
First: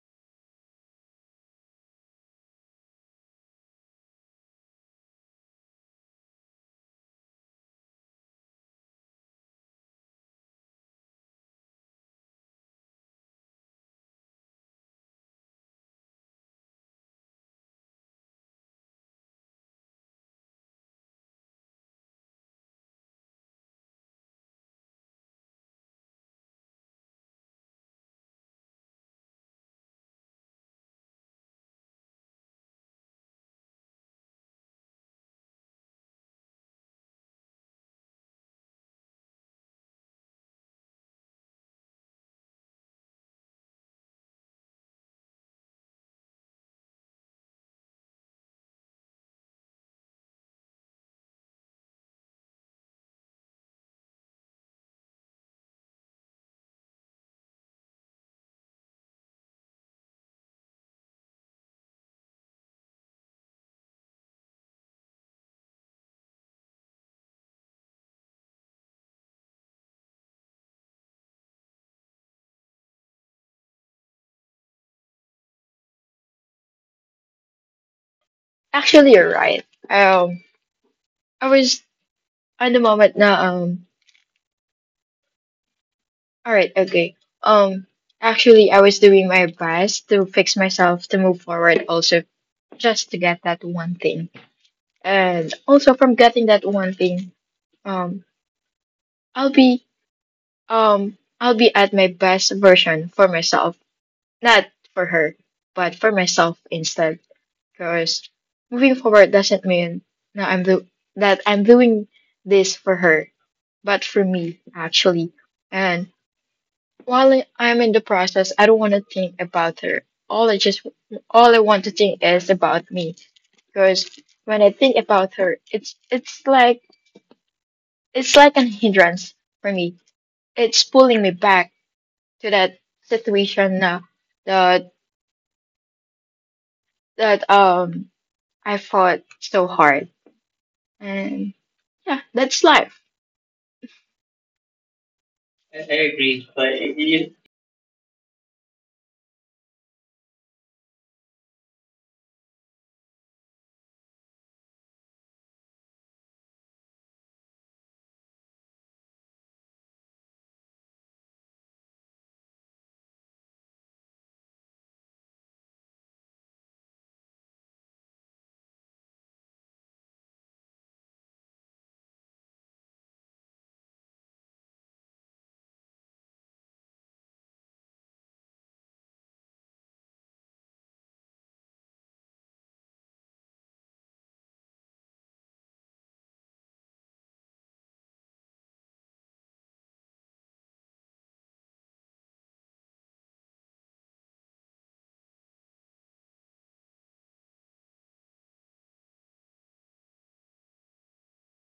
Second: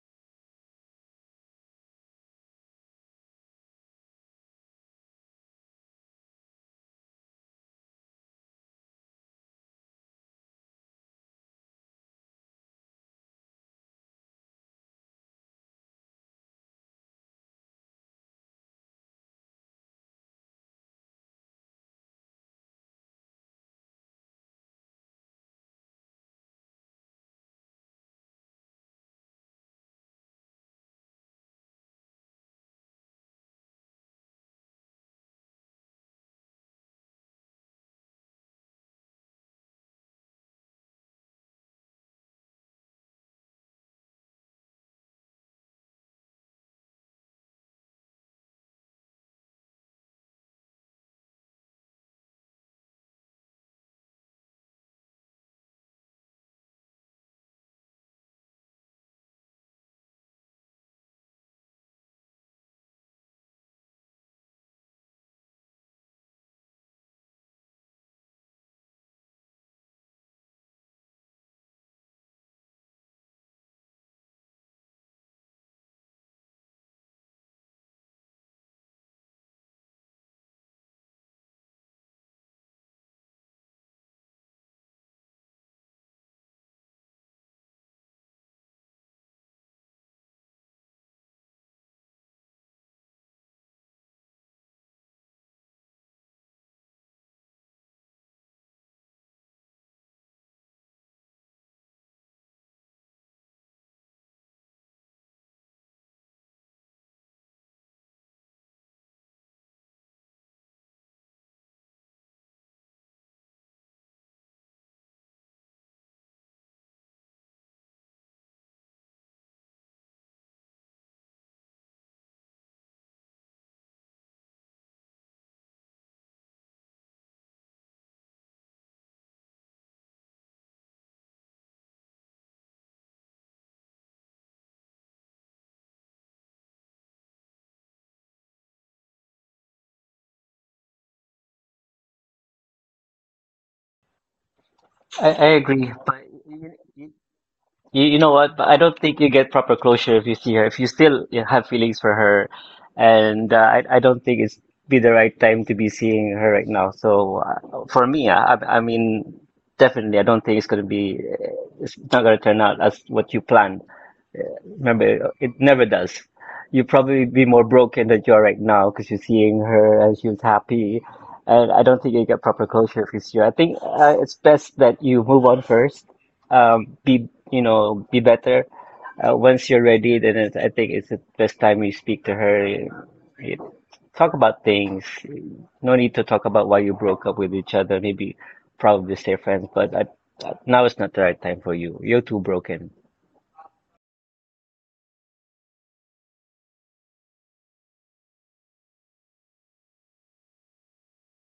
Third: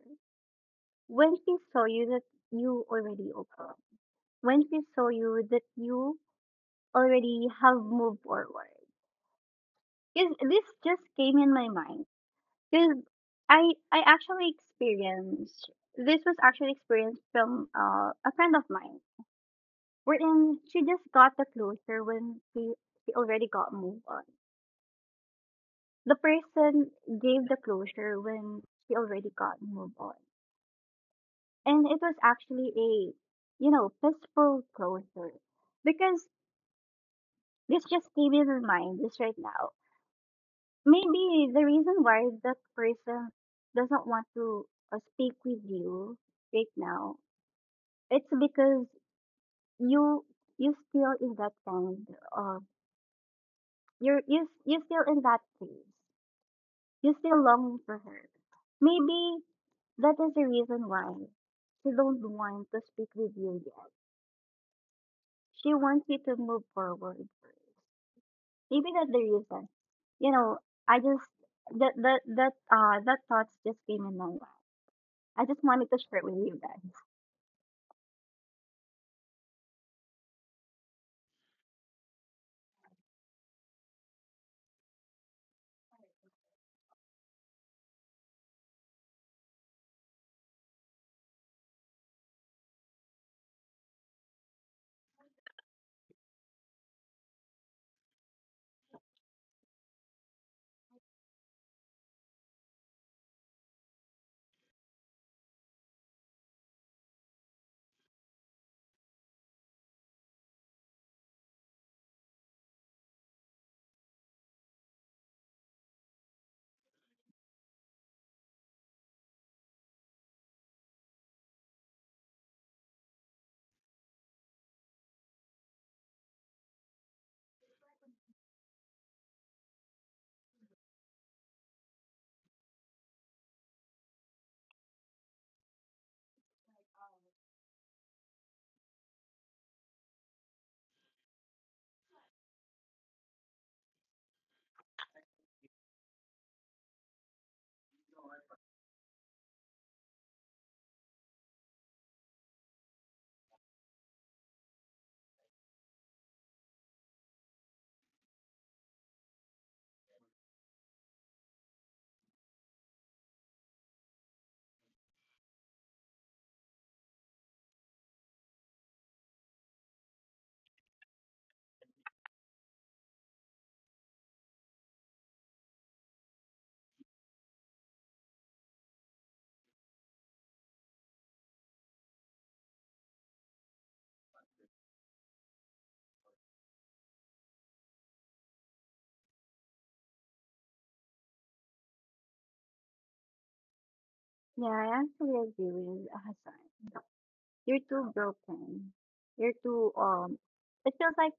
When she saw you that you already opened. When she saw you that you already have moved forward. Because this just came in my mind. Because I actually experienced this was actually experienced from a friend of mine. Wherein she just got the closure when she already got moved on. The person gave the closure when she already got moved on. And it was actually a peaceful closure. Because this just came in my mind just right now. Maybe the reason why that person doesn't want to speak with you right now, it's because you you still in that kind of you're you you still in that phase, you still longing for her. Maybe that is the reason why she don't want to speak with you yet. She wants you to move forward first. Maybe that's the reason. You know, I just that that that that thoughts just came in my mind. I just wanted to share it with you guys. Actually, you're right. I was at the moment now. All right, okay. Um, actually, I was doing my best to fix myself to move forward. Also, just to get that one thing, and also from getting that one thing, um, I'll be I'll be at my best version for myself, not for her, but for myself instead. Cause moving forward doesn't mean now I'm do that I'm doing this for her, but for me actually. And while I'm in the process, I don't want to think about her. All I just all I want to think is about me, because when I think about her, it's like it's like an hindrance for me. It's pulling me back to that situation now that that um I fought so hard, and yeah, that's life. I I I agree, agree, but but you, you you, you know what? I don't think you get proper closure if you see her. If you still you know, have feelings for her, and I don't think it's be the right time to be seeing her right now. So for me, I mean, definitely, I don't think it's gonna be. It's not gonna turn out as what you planned. Remember, it never does. You'll probably be more broken than you are right now because you're seeing her and she was happy. And I don't think you get proper closure if you see her. I think it's best that you move on first. Be, you know, be better. Once you're ready, then I think it's the best time you speak to her. You talk about things. No need to talk about why you broke up with each other. Maybe probably stay friends, but now it's not the right time for you. You're too broken. Yeah, I actually agree with Hassan. You're too broken. You're too It feels like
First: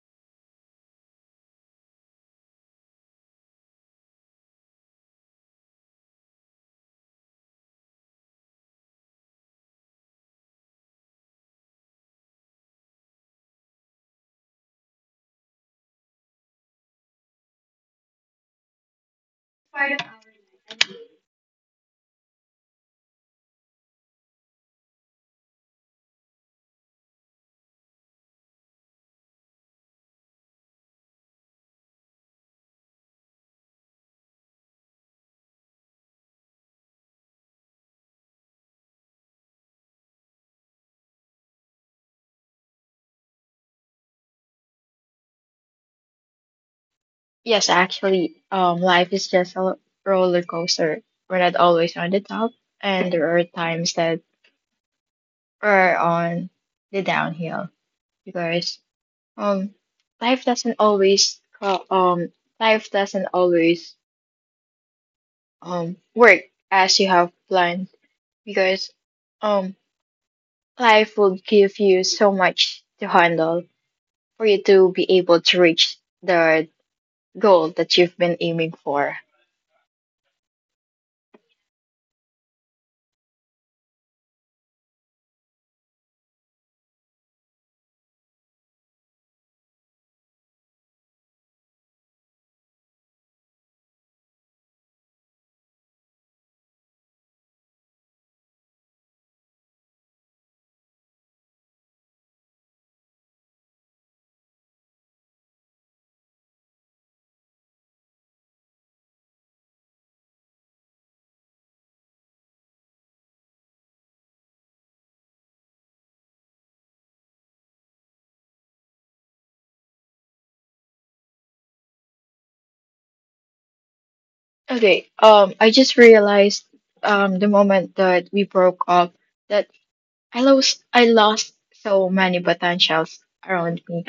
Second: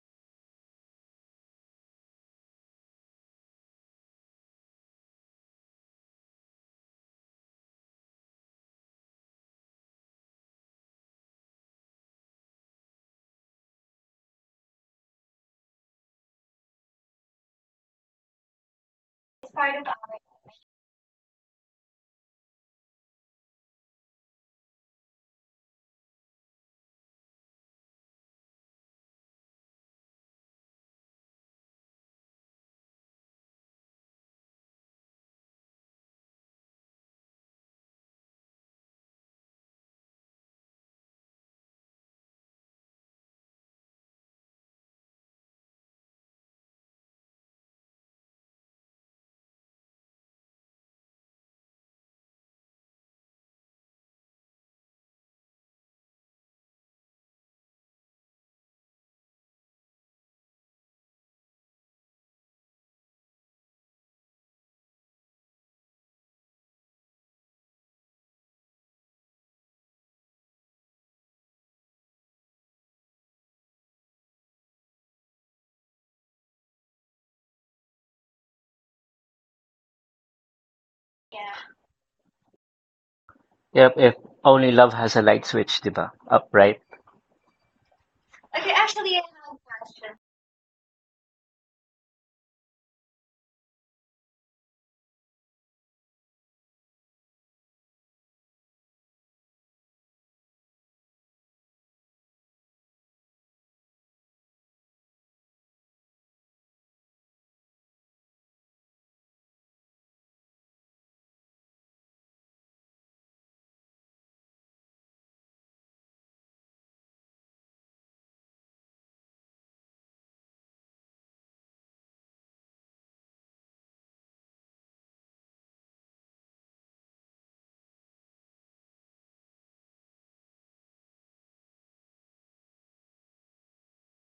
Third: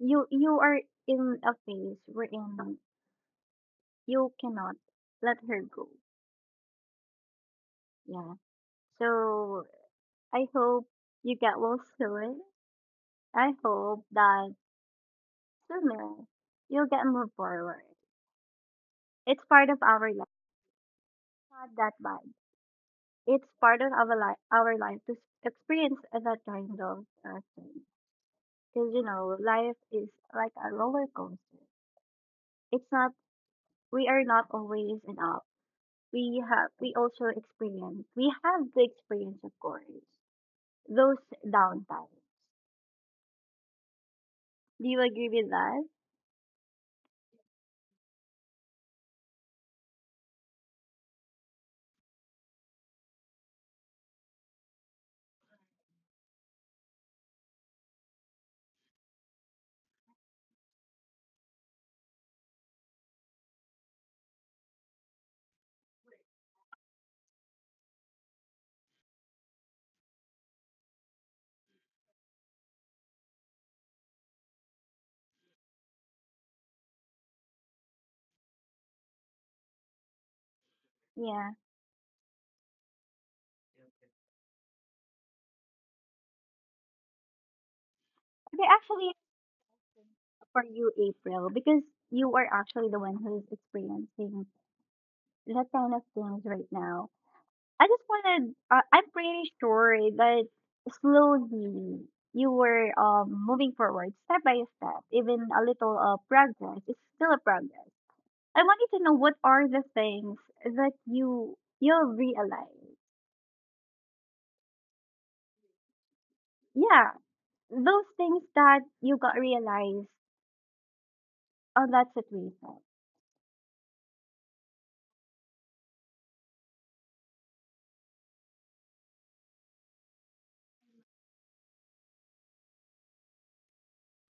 you are in a phase wherein you cannot let her go. Yeah. So I hope you get well soon. I hope that sooner you'll get move forward. It's part of our life, not that bad. It's part of our life to experience that kind of thing. Because you know, life is like a roller coaster. It's not. We are not always in up. We have. We also experience. We have the experience, of course. Those downtimes. Do you agree with that? yes, actually, life is just a roller coaster. We're not always on the top, and there are times that we're on the downhill because um, life doesn't always co- um, life doesn't always work as you have planned because um, life will give you so much to handle for you to be able to reach the goal that you've been aiming for. Yeah. Yep, if only love has a light switch, diba? Up, right? Okay, actually, for you, April, because you are actually the one who's experiencing that kind of things right now. I'm pretty sure that slowly you were moving forward step by step, even a little progress. It's still a progress. I wanted to know what are the things that you realize. Yeah, those things that you got realized on that situation. Okay, I just realized the moment that we broke up that I lost so many button shells around me.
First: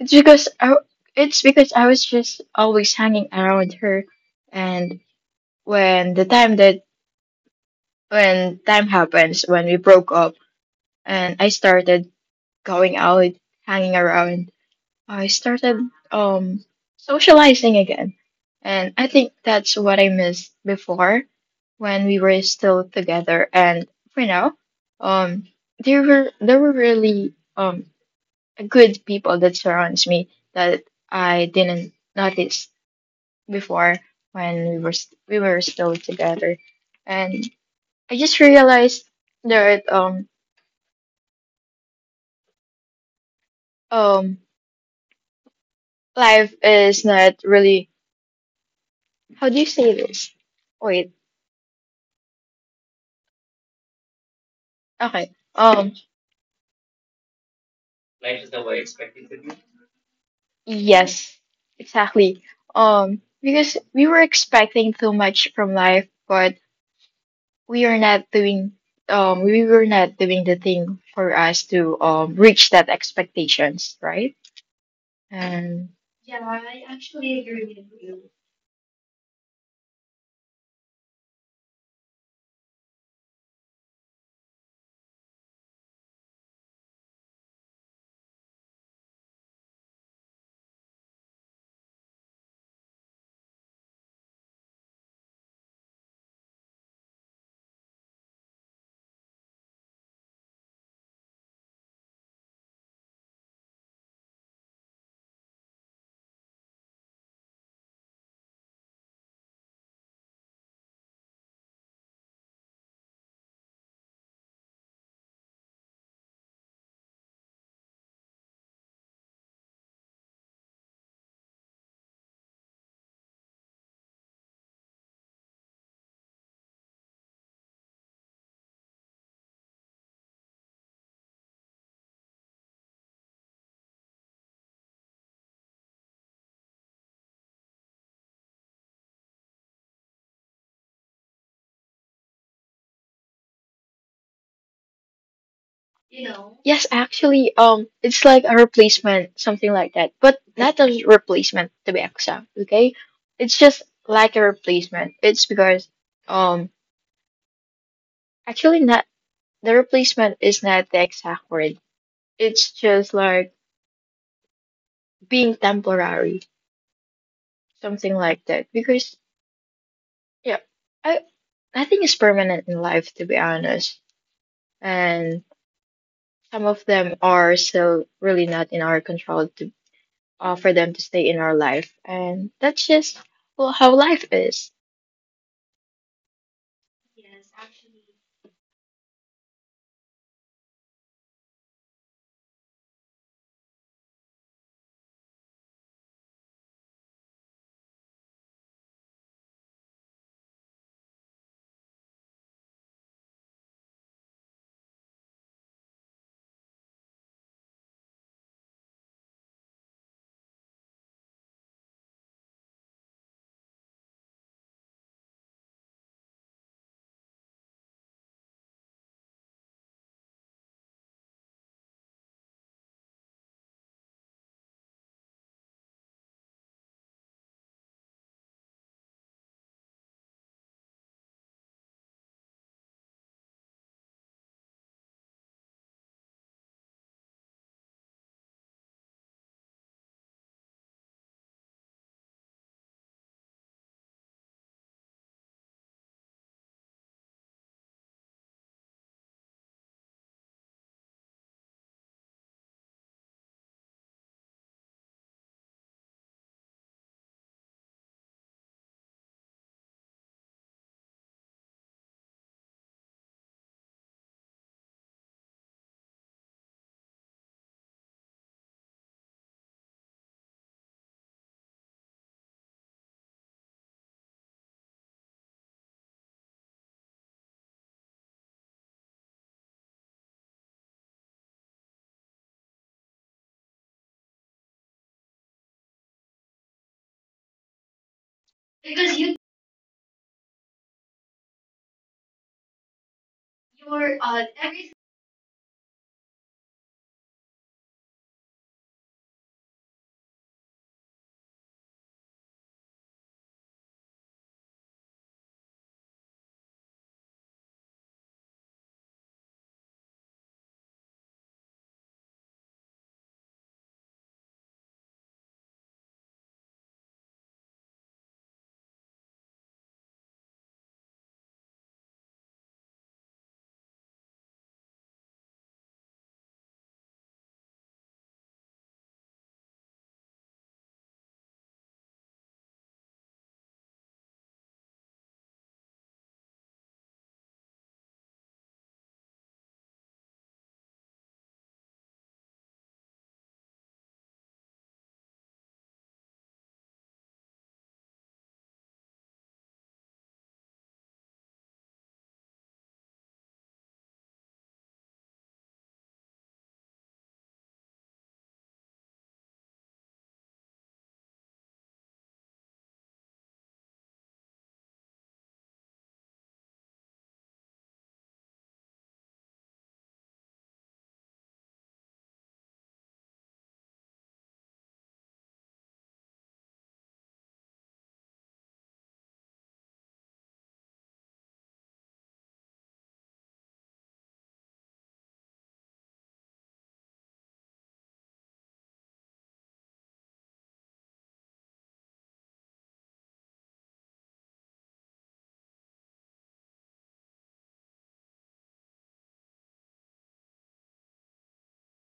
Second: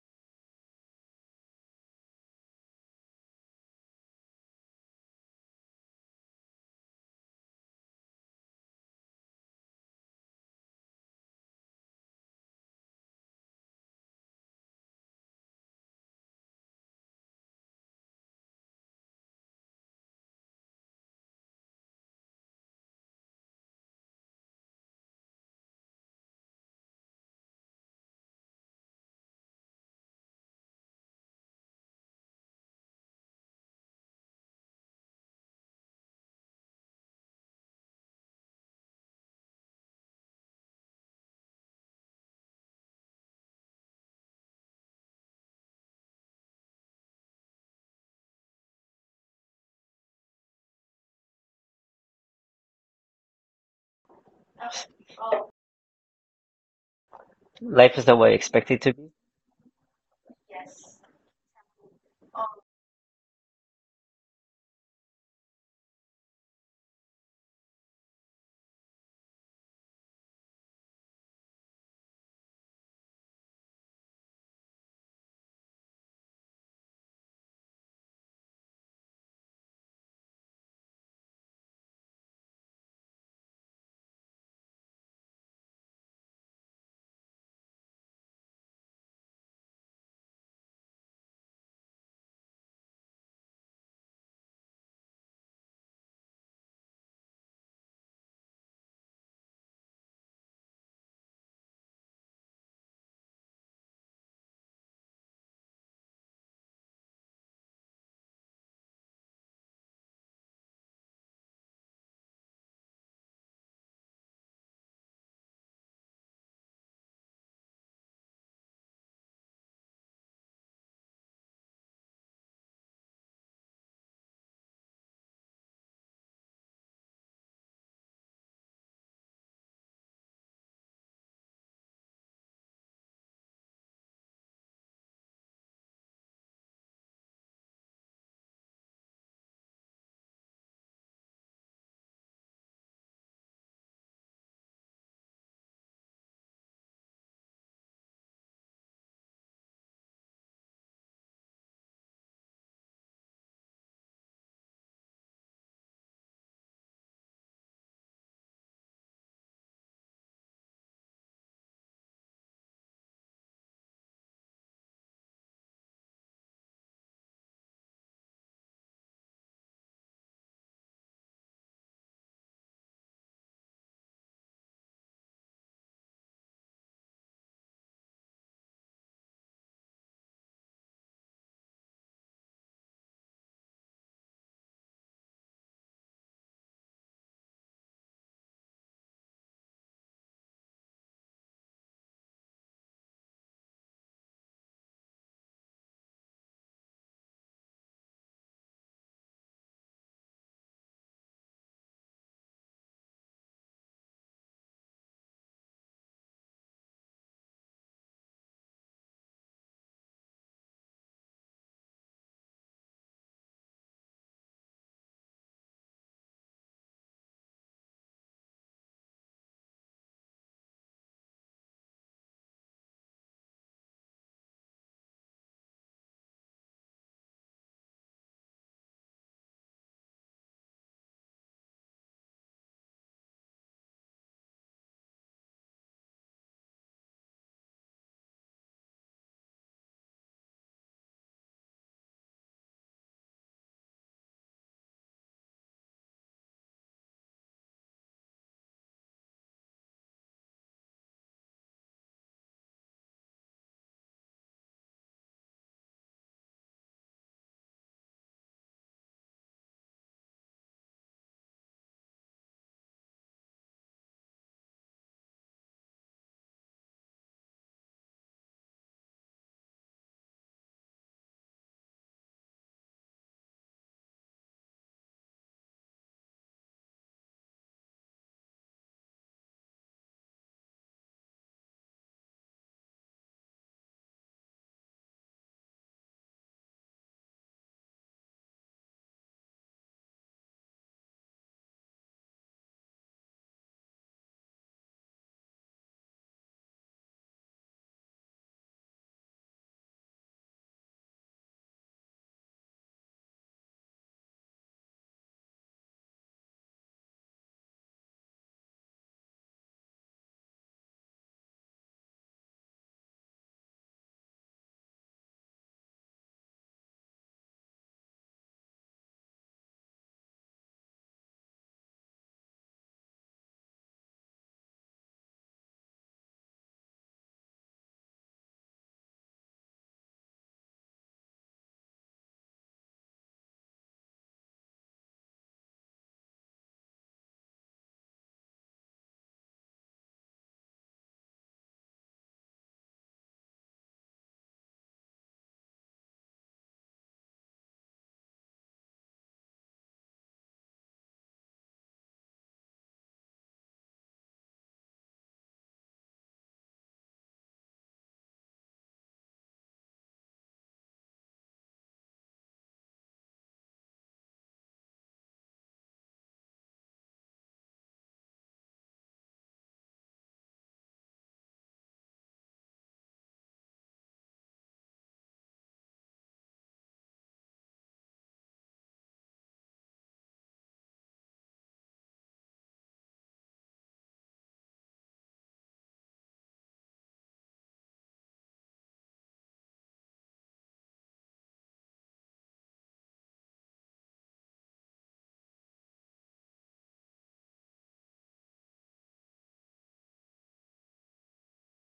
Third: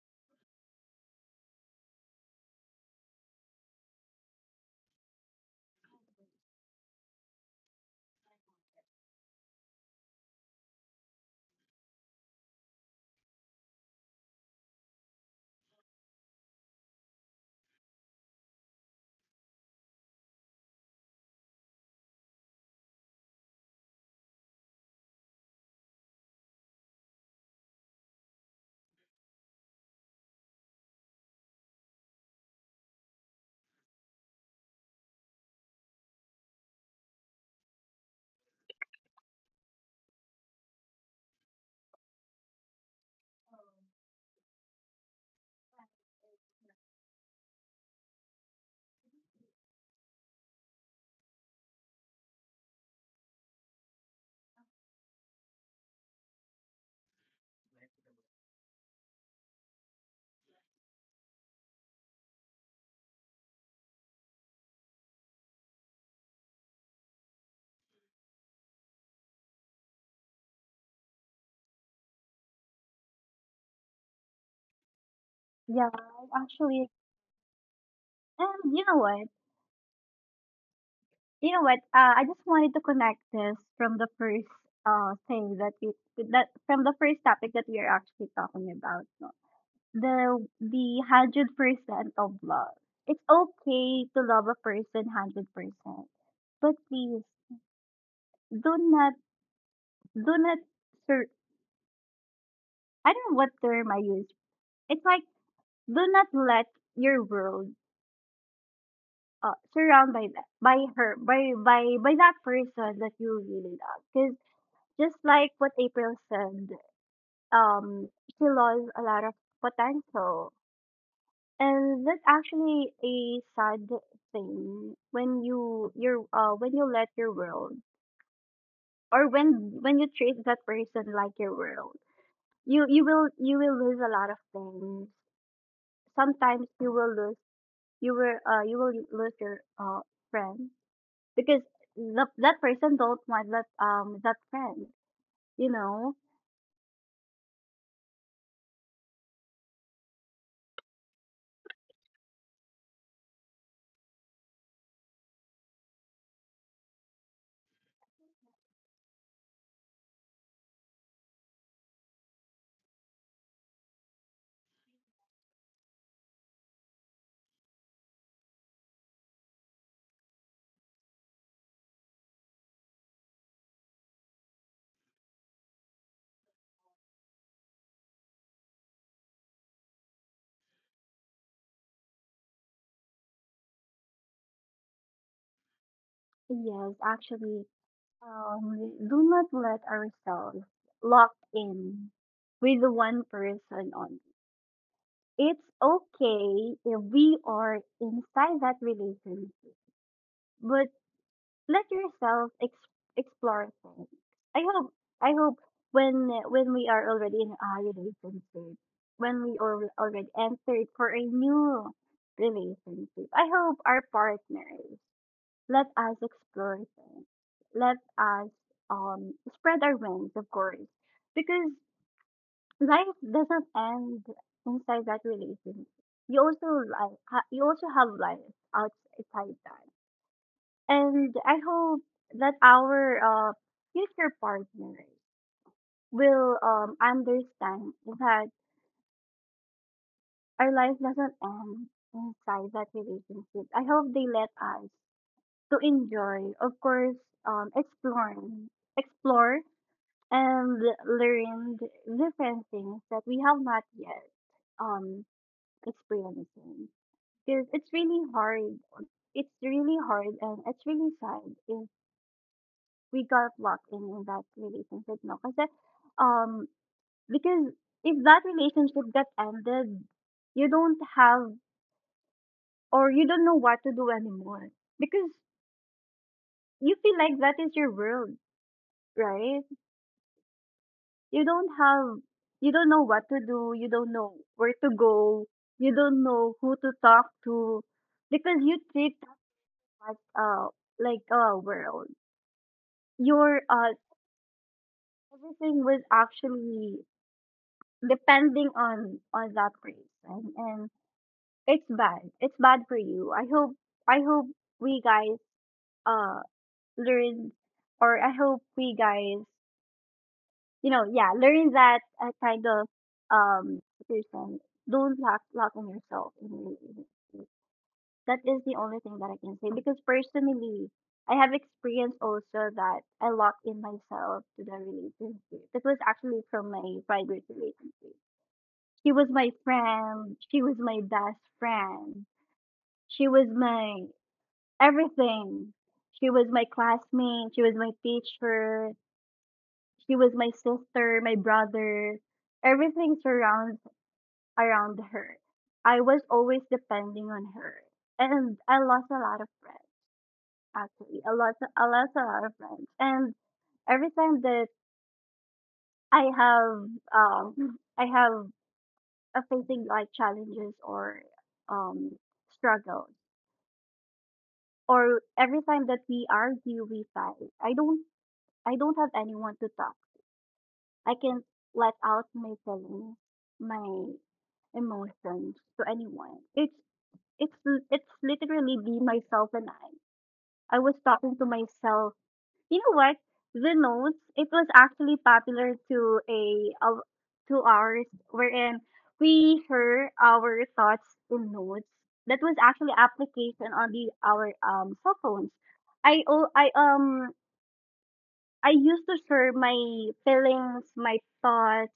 It's because I it's because I was just always hanging around her, and when the time that when time happens when we broke up and I started going out, hanging around, I started um socializing again. And I think that's what I missed before when we were still together. And for now, um there were really good people that surrounds me that I didn't notice before when we were still together. And I just realized that um life is not really, how do you say this? Wait, okay. Life is the way I Life is the expect way it to be. expected to be. Yes, exactly. Because we were expecting too much from life, but we are not doing we were not doing the thing for us to reach that expectations, right? And Yeah, yeah, I actually, actually agree with you. and you know what? You know what? I just wanted to connect this from the first thing that we that from the first topic that we are actually talking about. No? The 100% of love. It's okay to love a person 100%, but please do not do not sur-. I don't know what term I use. It's like do not let your world surround by that by her by that person that you really love. Because just like what April said. um, she lost a lot of potential. And that's actually a sad thing when you you're when you let your world, or when you treat that person like your world, you will lose a lot of things. Sometimes you will lose your friend because that person don't want that that friend. You know? You know. Yes, actually, it's like a replacement, something like that, but not a replacement to be exact. Okay, it's just like a replacement. It's because, um, actually, not. The replacement is not the exact word. It's just like being temporary, something like that. Because yeah, I nothing is permanent in life to be honest, and some of them are so really not in our control to for them to stay in our life, and that's just well, how life is. Yes, actually. Do not let ourselves lock in with one person only. It's okay if we are inside that relationship, but let yourself explore things. I hope, I hope, when we are already entered for a new relationship, I hope our partners let us explore things. Let us spread our wings, of course, because life doesn't end inside that relationship. You also have life outside that, and I hope that our future partners will understand that our life doesn't end inside that relationship. I hope they let us to enjoy, of course, um, exploring, explore and learned different things that we have not yet um experiencing, because it's really hard and it's really sad if we got locked in that relationship, no kasi, um because if that relationship got ended, you don't have you don't know what to do anymore because you feel like that is your world, right? you don't have you don't know what to do, you don't know where to go, you don't know who to talk to because you treat that like uh like a world, your everything was actually depending on that person, and it's bad for you. I hope, we guys, uh learn, or I hope we guys you know, yeah, learn that kind of um person. Don't lock on yourself, in a way. That is the only thing that I can say because personally, I have experienced also that I locked in myself to the relationship. That was actually from my private relationship. She was my friend. She was my best friend. She was my everything. She was my classmate. She was my teacher. She was my sister, my brother. Everything surrounds around her. I was always depending on her. And I lost a lot of friends, actually. I lost a lot of friends. And every time that I have, I have a facing like challenges, or um, struggles, or every time that we argue, we fight, I don't have anyone to talk. I can let out my feelings, my emotions to anyone. It's literally be myself and I. I was talking to myself. You know what? The notes. It was actually popular to a of to ours wherein we heard our thoughts in notes. That was actually application on the our cell phones. I al- I used to share my feelings, my thoughts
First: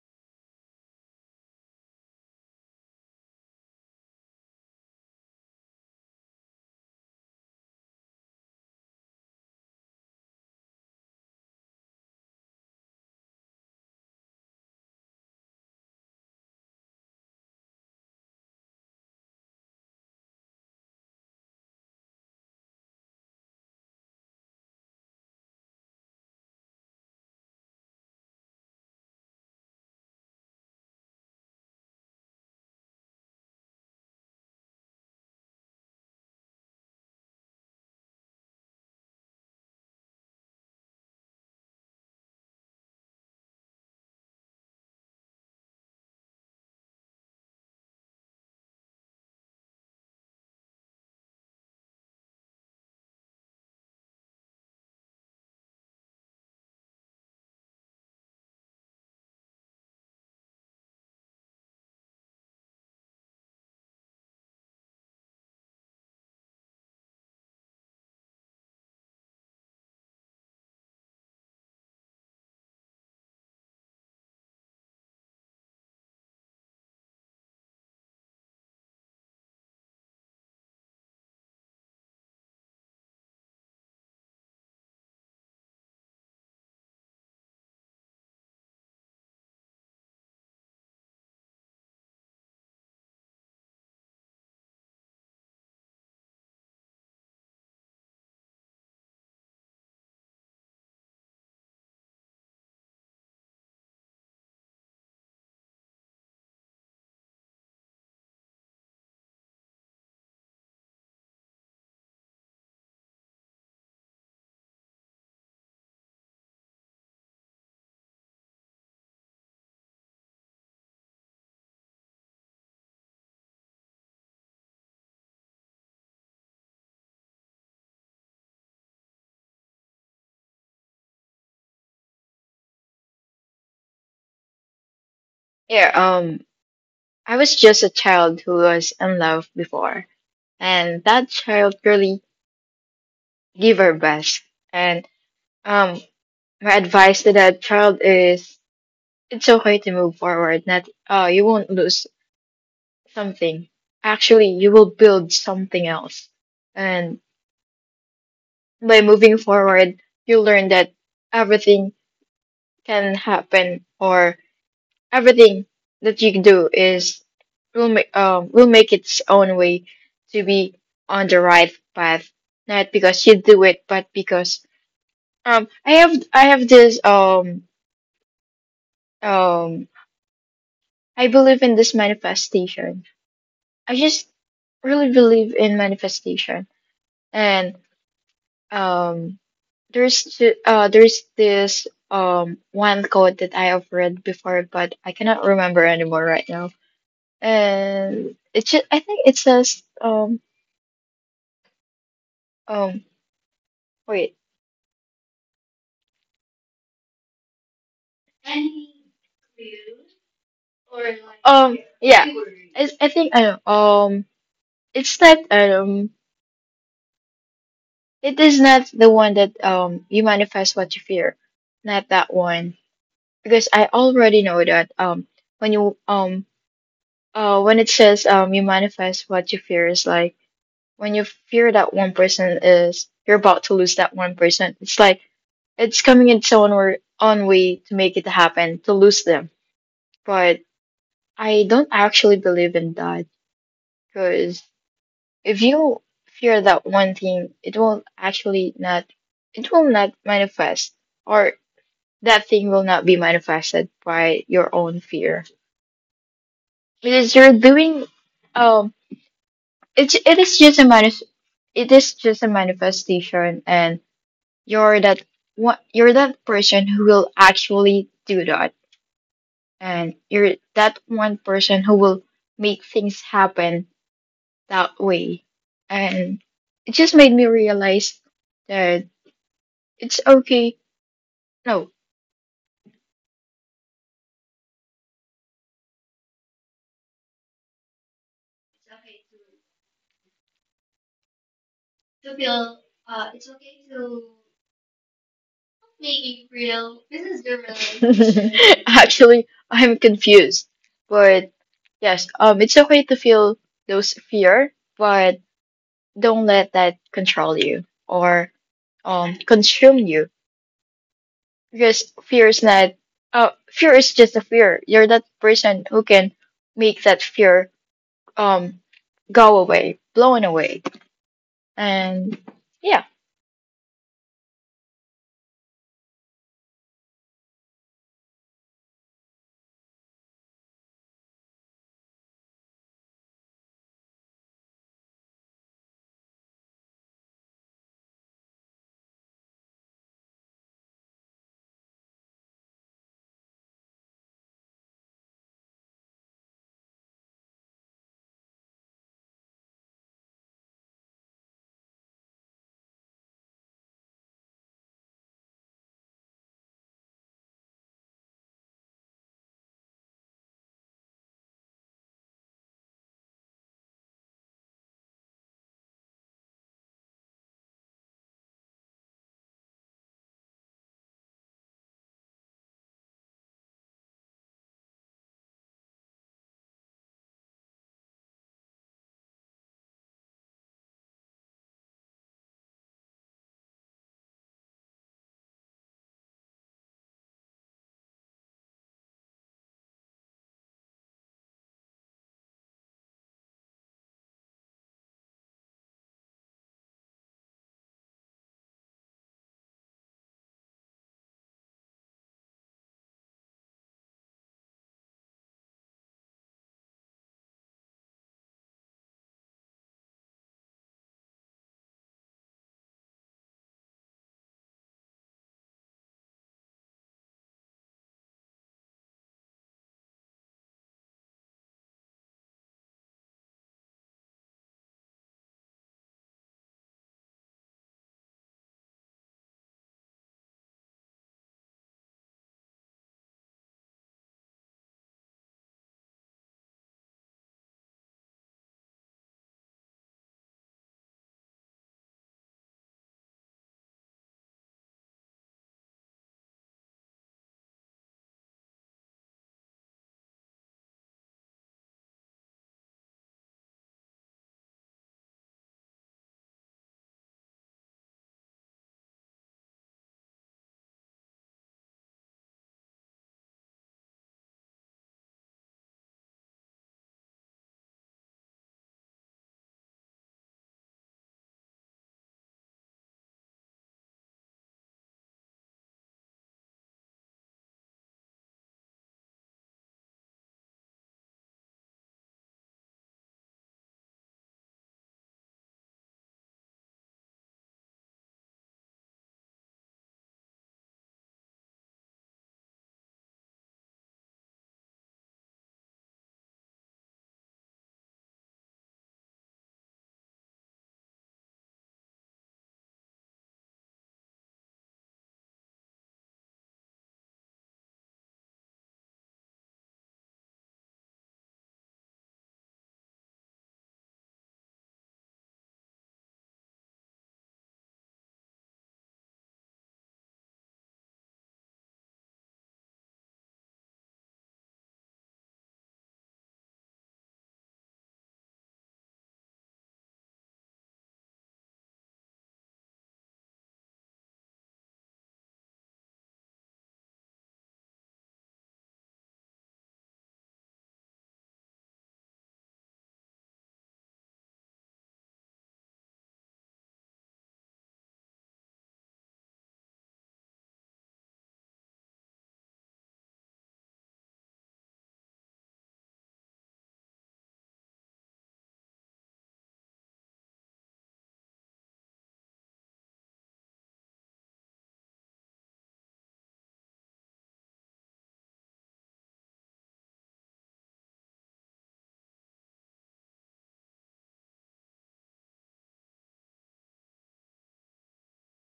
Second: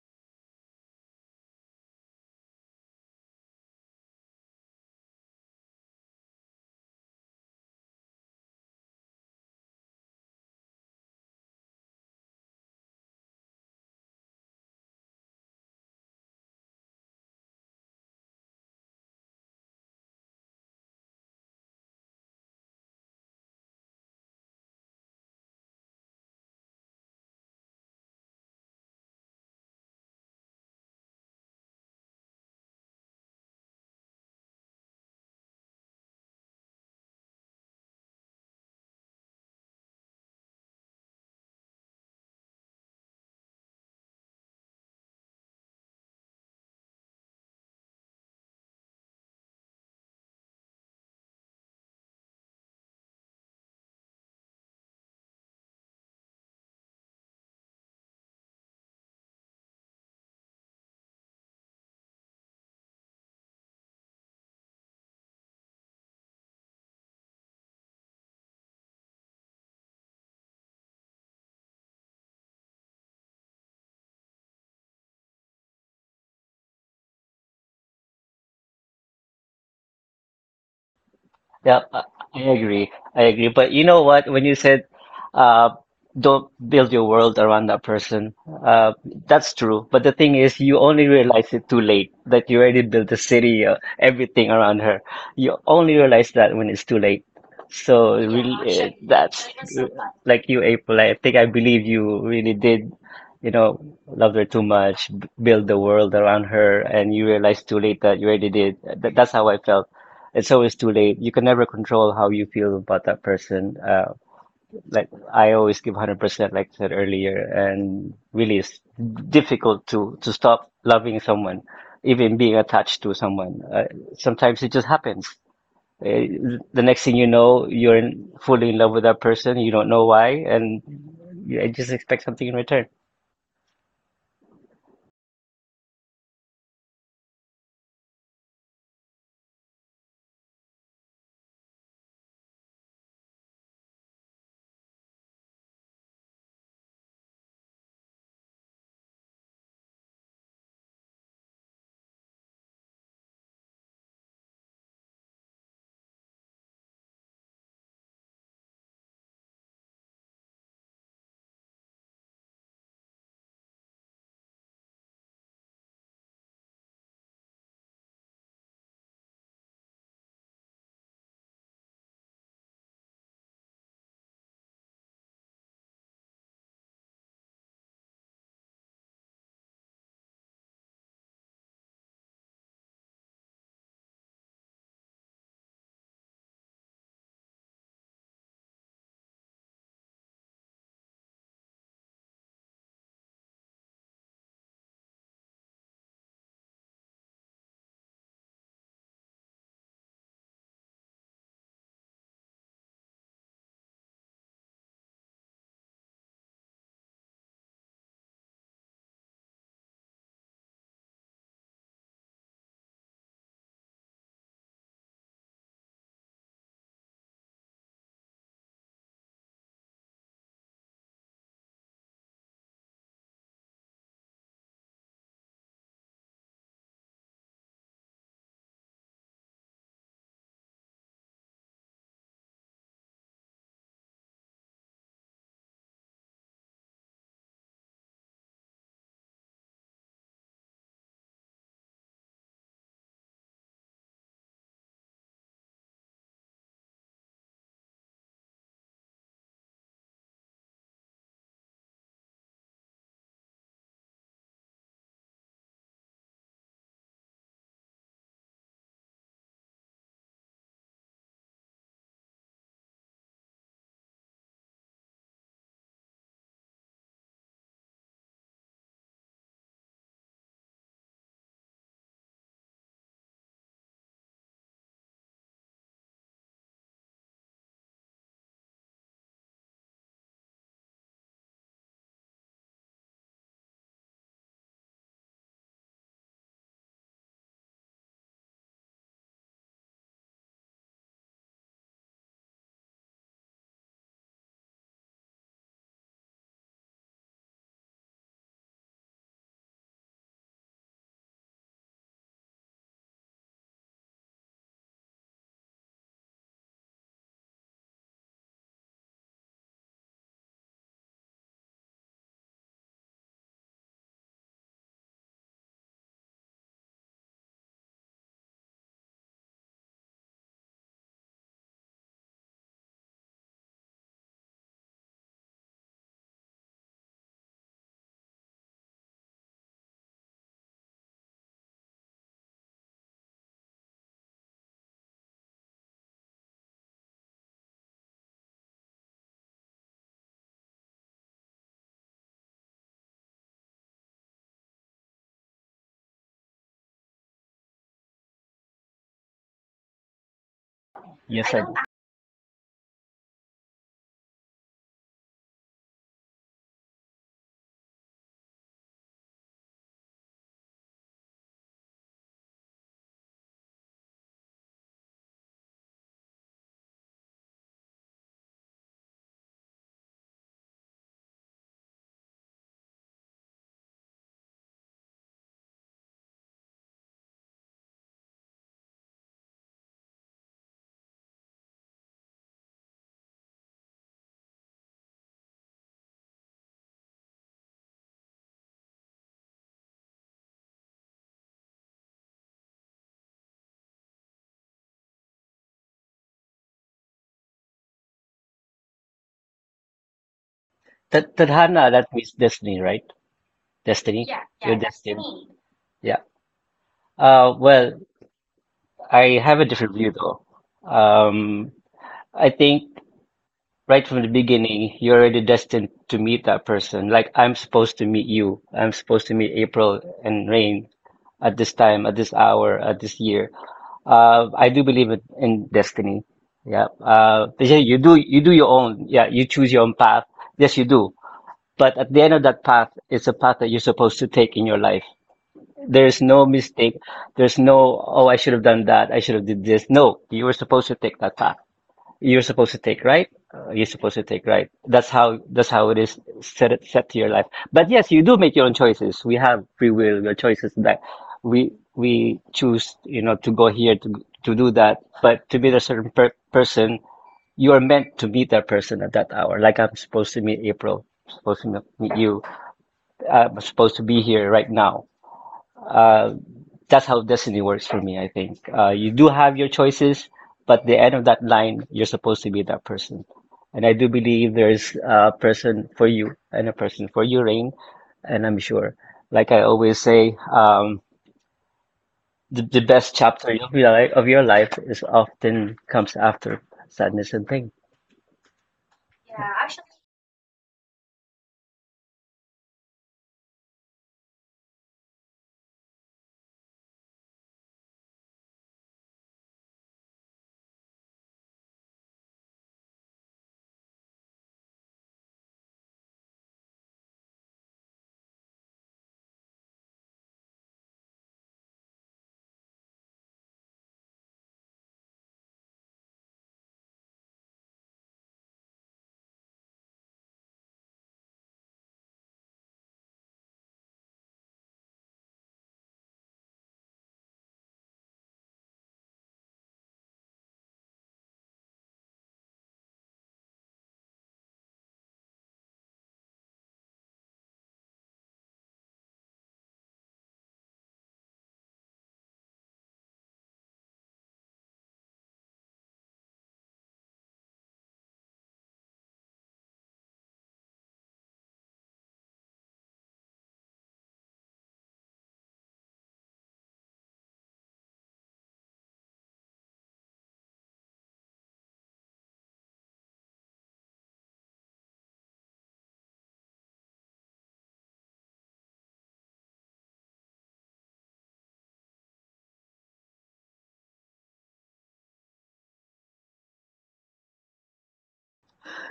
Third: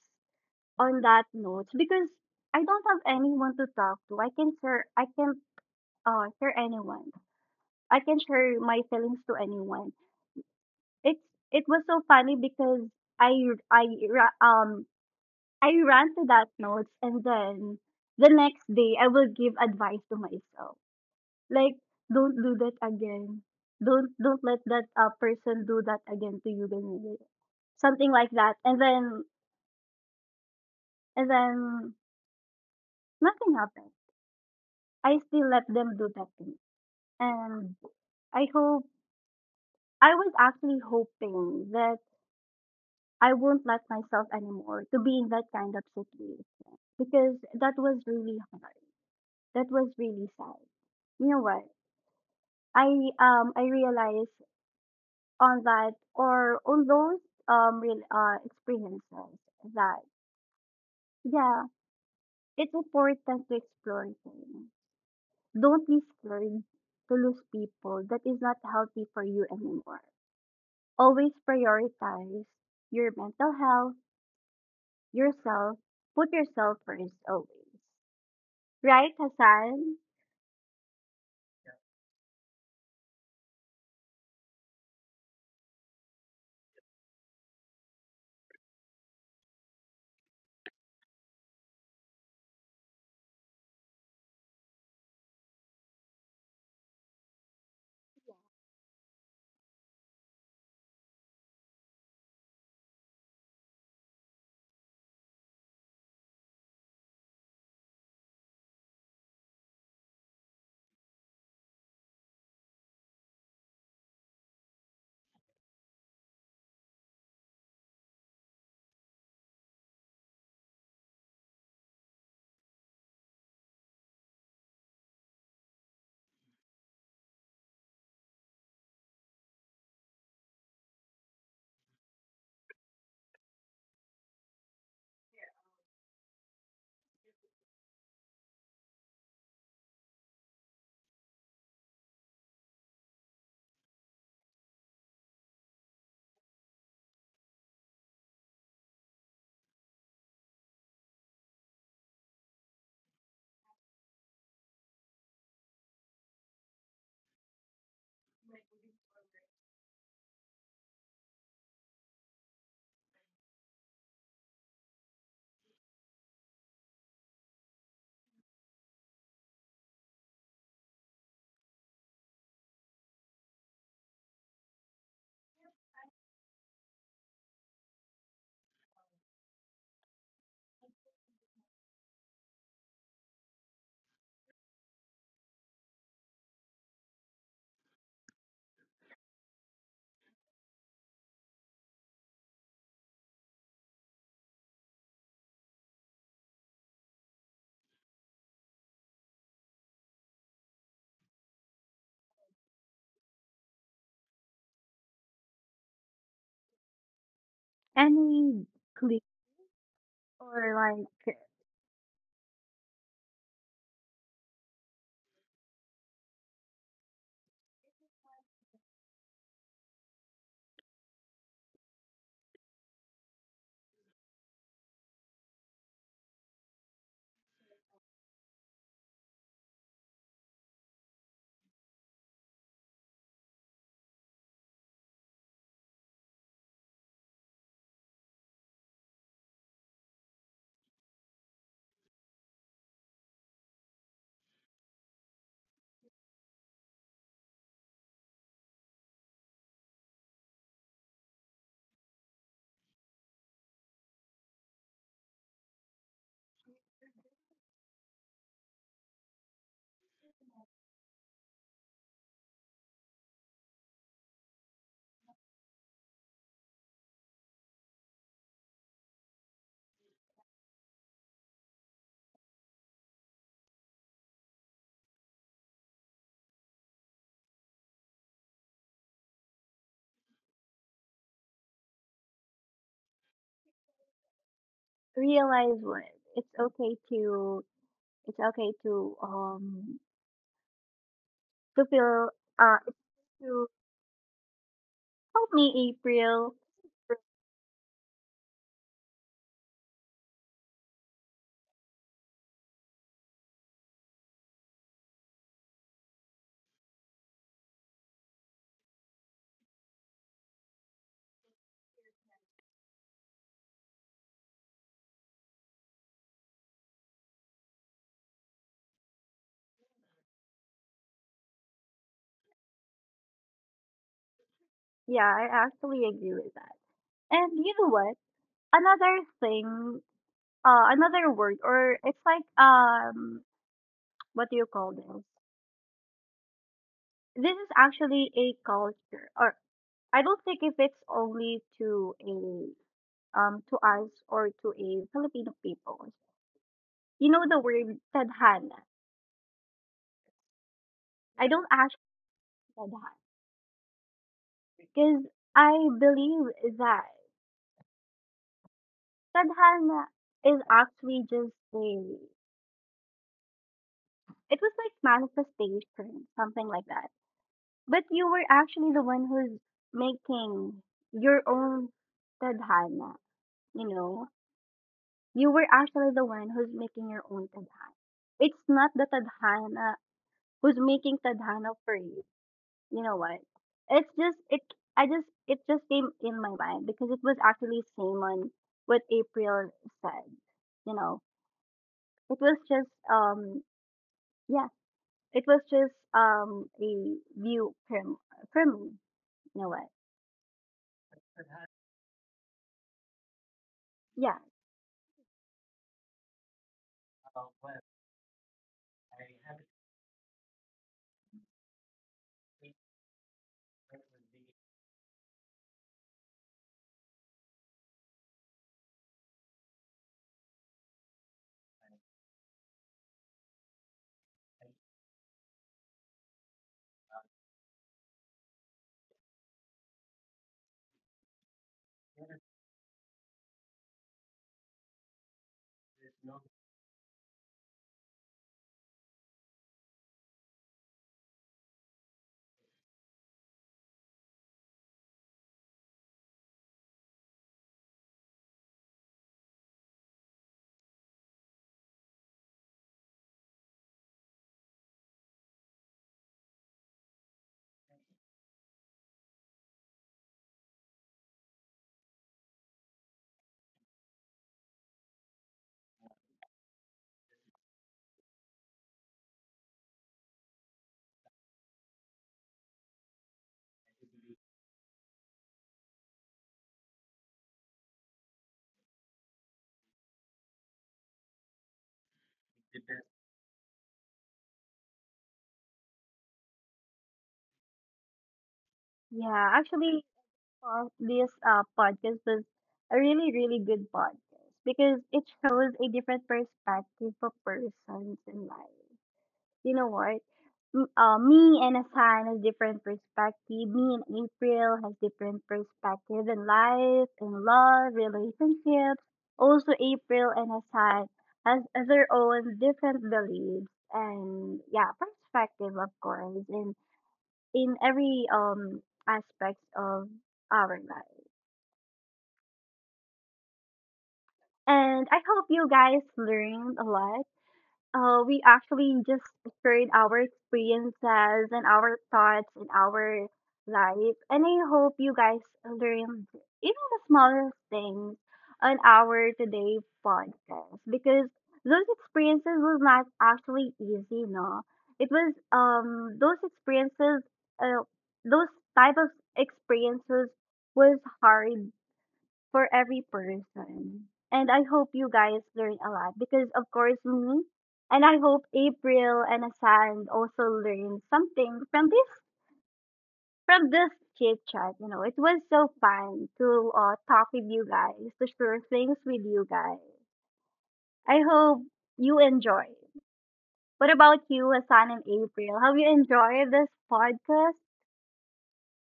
on that notes because I don't have anyone to talk to. I can share anyone. I can share my feelings to anyone. It's, it was so funny because I I ra- um I ran to that notes, and then the next day I will give advice to myself. Like, don't do that again. Don't let that person do that again to you, Daniel. Something like that. And then, and then nothing happened. I still let them do that to me. And I hope I was actually hoping that I won't let myself anymore to be in that kind of situation because that was really hard. That was really sad. You know what? I I realized on that or on those real experiences that, yeah, it's important to explore things. Don't be scared to lose people. That is not healthy for you anymore. Always prioritize your mental health, yourself, put yourself first always. Right, Hassan? Yeah, I agree. I agree. But you know what? When you said, uh, don't build your world around that person, uh, that's true. But the thing is, you only realize it too late that you already built the city, everything around her. You only realize that when it's too late. So really, that's uh, like you, April. I think I believe you really did, you know, love her too much, build the world around her, and you realize too late that you already did. That, that's how I felt. It's always too late. You can never control how you feel about that person. Like I always give 100%, like I said earlier, and really it's difficult to stop loving someone, even being attached to someone. Sometimes it just happens. The next thing you know, you're in, fully in love with that person. You don't know why, and you just expect something in return. Yeah, I was just a child who was in love before, and that child really give our best. And um, my advice to that child is it's okay to move forward. Not you won't lose something. Actually, you will build something else. And by moving forward, you learn that everything can happen, or everything that you do is will make its own way to be on the right path. Not because you do it, but because I have this Um, I believe in this manifestation. I just really believe in manifestation. And um, there's there's this one quote that I have read before, but I cannot remember anymore right now. And it's just I think it says um wait And we click, or like, yeah, it's, I think I know it's that it is not the one that you manifest what you fear. Not that one. Because I already know that when you um when it says you manifest what you fear is like when you fear that one person is you're about to lose that one person. It's like it's coming in its own or own way to make it happen, to lose them. But I don't actually believe in that because if you fear that one thing, it will actually not, it will not manifest, or that thing will not be manifested by your own fear. It is you're doing um it is just a it is just a manifestation, and you're that you're that person who will actually do that, and you're that one person who will make things happen that way. And it just made me realize that it's okay. No, realize what, it's okay to, it's okay to um to feel, uh to help me, April. Actually, I'm confused. But yes, it's okay to feel those fear, but don't let that control you or consume you. Because fear is not fear is just a fear. You're that person who can make that fear um go away, blown away. And yeah, Yeah, I actually agree with that. And you know what? Another thing, another word, or it's like, what do you call this? This is actually a culture, or I don't think if it's only to a, to us, or to a Filipino people. You know the word tadhana. I Yes, I. don't I ask tadhana because I believe that tadhana is actually just a it was like manifestation, something like that. But you were actually the one who's making your own tadhana, you know. You were actually the one who's making your own tadhana, it's not the tadhana who's making tadhana parade. You know what? It's just it. I just it just came in my mind because it was actually same on what April said. You know, it was just yeah, a view from me. You know what? Tad- Tadhana, that means destiny, right? Destiny. Yeah, Yeah, Your destiny. Destiny. Yeah. Well, I have a different view though. Um, I think right from the beginning, you're already destined to meet that person. Like I'm supposed to meet you. I'm supposed to meet April and Rain at this time, at this hour, at this year. I do believe in destiny. Yeah. They say you do your own. Yeah, you choose your own path. Yes, you do. But at the end of that path, it's a path that you're supposed to take in your life. There's no mistake. There's no, oh, I should have done that. I should have did this. No, you were supposed to take that path. You're supposed to take right. You're supposed to take right. That's how it is set to your life. But yes, you do make your own choices. We have free will. Your choices that we choose, you know, to go here to do that. But to meet a certain per person, you are meant to meet that person at that hour. Like I'm supposed to meet April. Supposed to meet you. I'm supposed to be here right now, uh, that's how destiny works for me, I think. You do have your choices, but the end of that line, you're supposed to be that person. And I do believe there's a person for you and a person for you, Rain. And I'm sure, like I always say, the best chapter of your life is often comes after sadness and pain. yeah. Actually, this podcast was a really, really good podcast because it shows a different perspective of persons in life. You know what? Me and Asan has different perspective. Me and April has different perspective in life, in love, relationships. Also, April and Asan has their own different beliefs and, yeah, perspective, of course, in every aspects of our life. And I hope you guys learned a lot. We actually just shared our experiences and our thoughts and our life. And I hope you guys learned even the smallest things on our today podcast because those experiences was not actually easy, no. It was, uh, those type of experiences was hard for every person. And I hope you guys learn a lot because, of course, me, and I hope April and Asan also learn something from this, from this chit chat. You know, it was so fun to, talk with you guys, to share things with you guys. I hope you enjoy. What about you, Asan and April? Have you enjoyed this podcast?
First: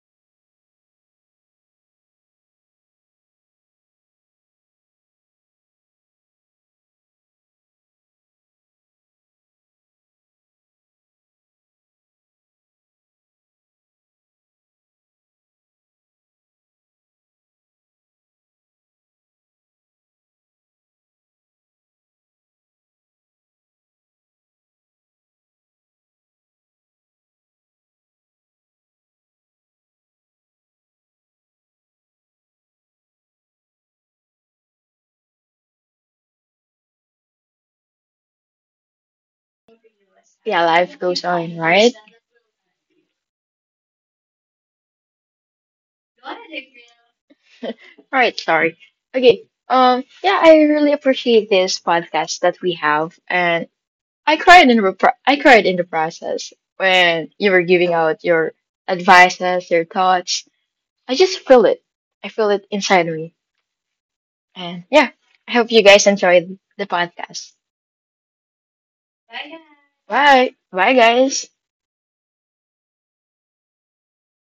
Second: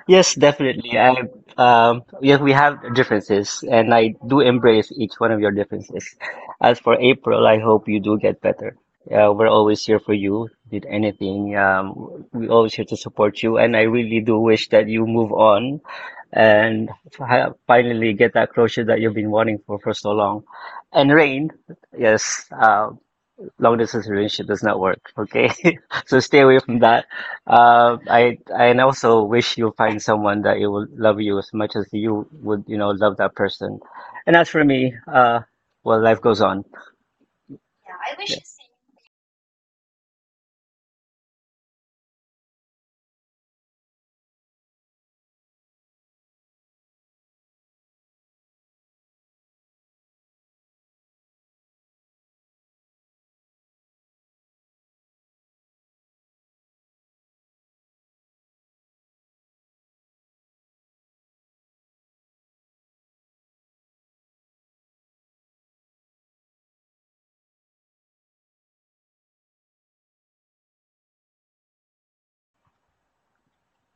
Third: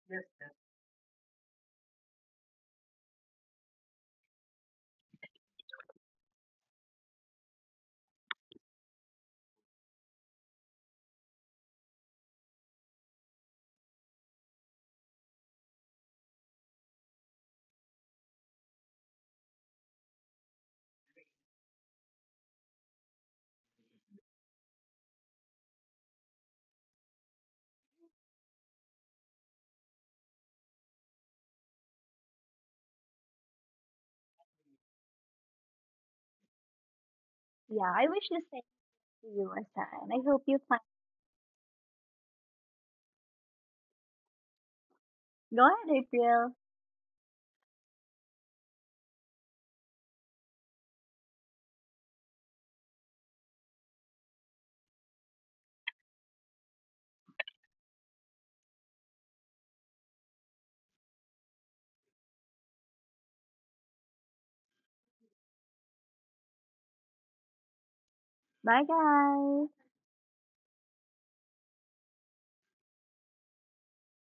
Yes, definitely. I yes, we have differences, and I do embrace each one of your differences. As for April, I hope you do get better. We're always here for you. Did anything, we always here to support you, and I really do wish that you move on and finally get that closure that you've been wanting for so long. And Rain, yes, long distance relationship does not work. Okay, so stay away from that. And also wish you'll find someone that you will love you as much as you would, you know, love that person. And as for me, well, life goes on. Yeah, I wish Yeah. the same to you, Asan. I hope you yeah, find. life goes on, right? Go ahead, April. All right, sorry. Okay. Yeah, I really appreciate this podcast that we have, and I cried in the process when you were giving out your advices, your thoughts. I just feel it. I feel it inside me, and yeah, I hope you guys enjoyed the podcast. Bye, guys. Bye, bye, guys.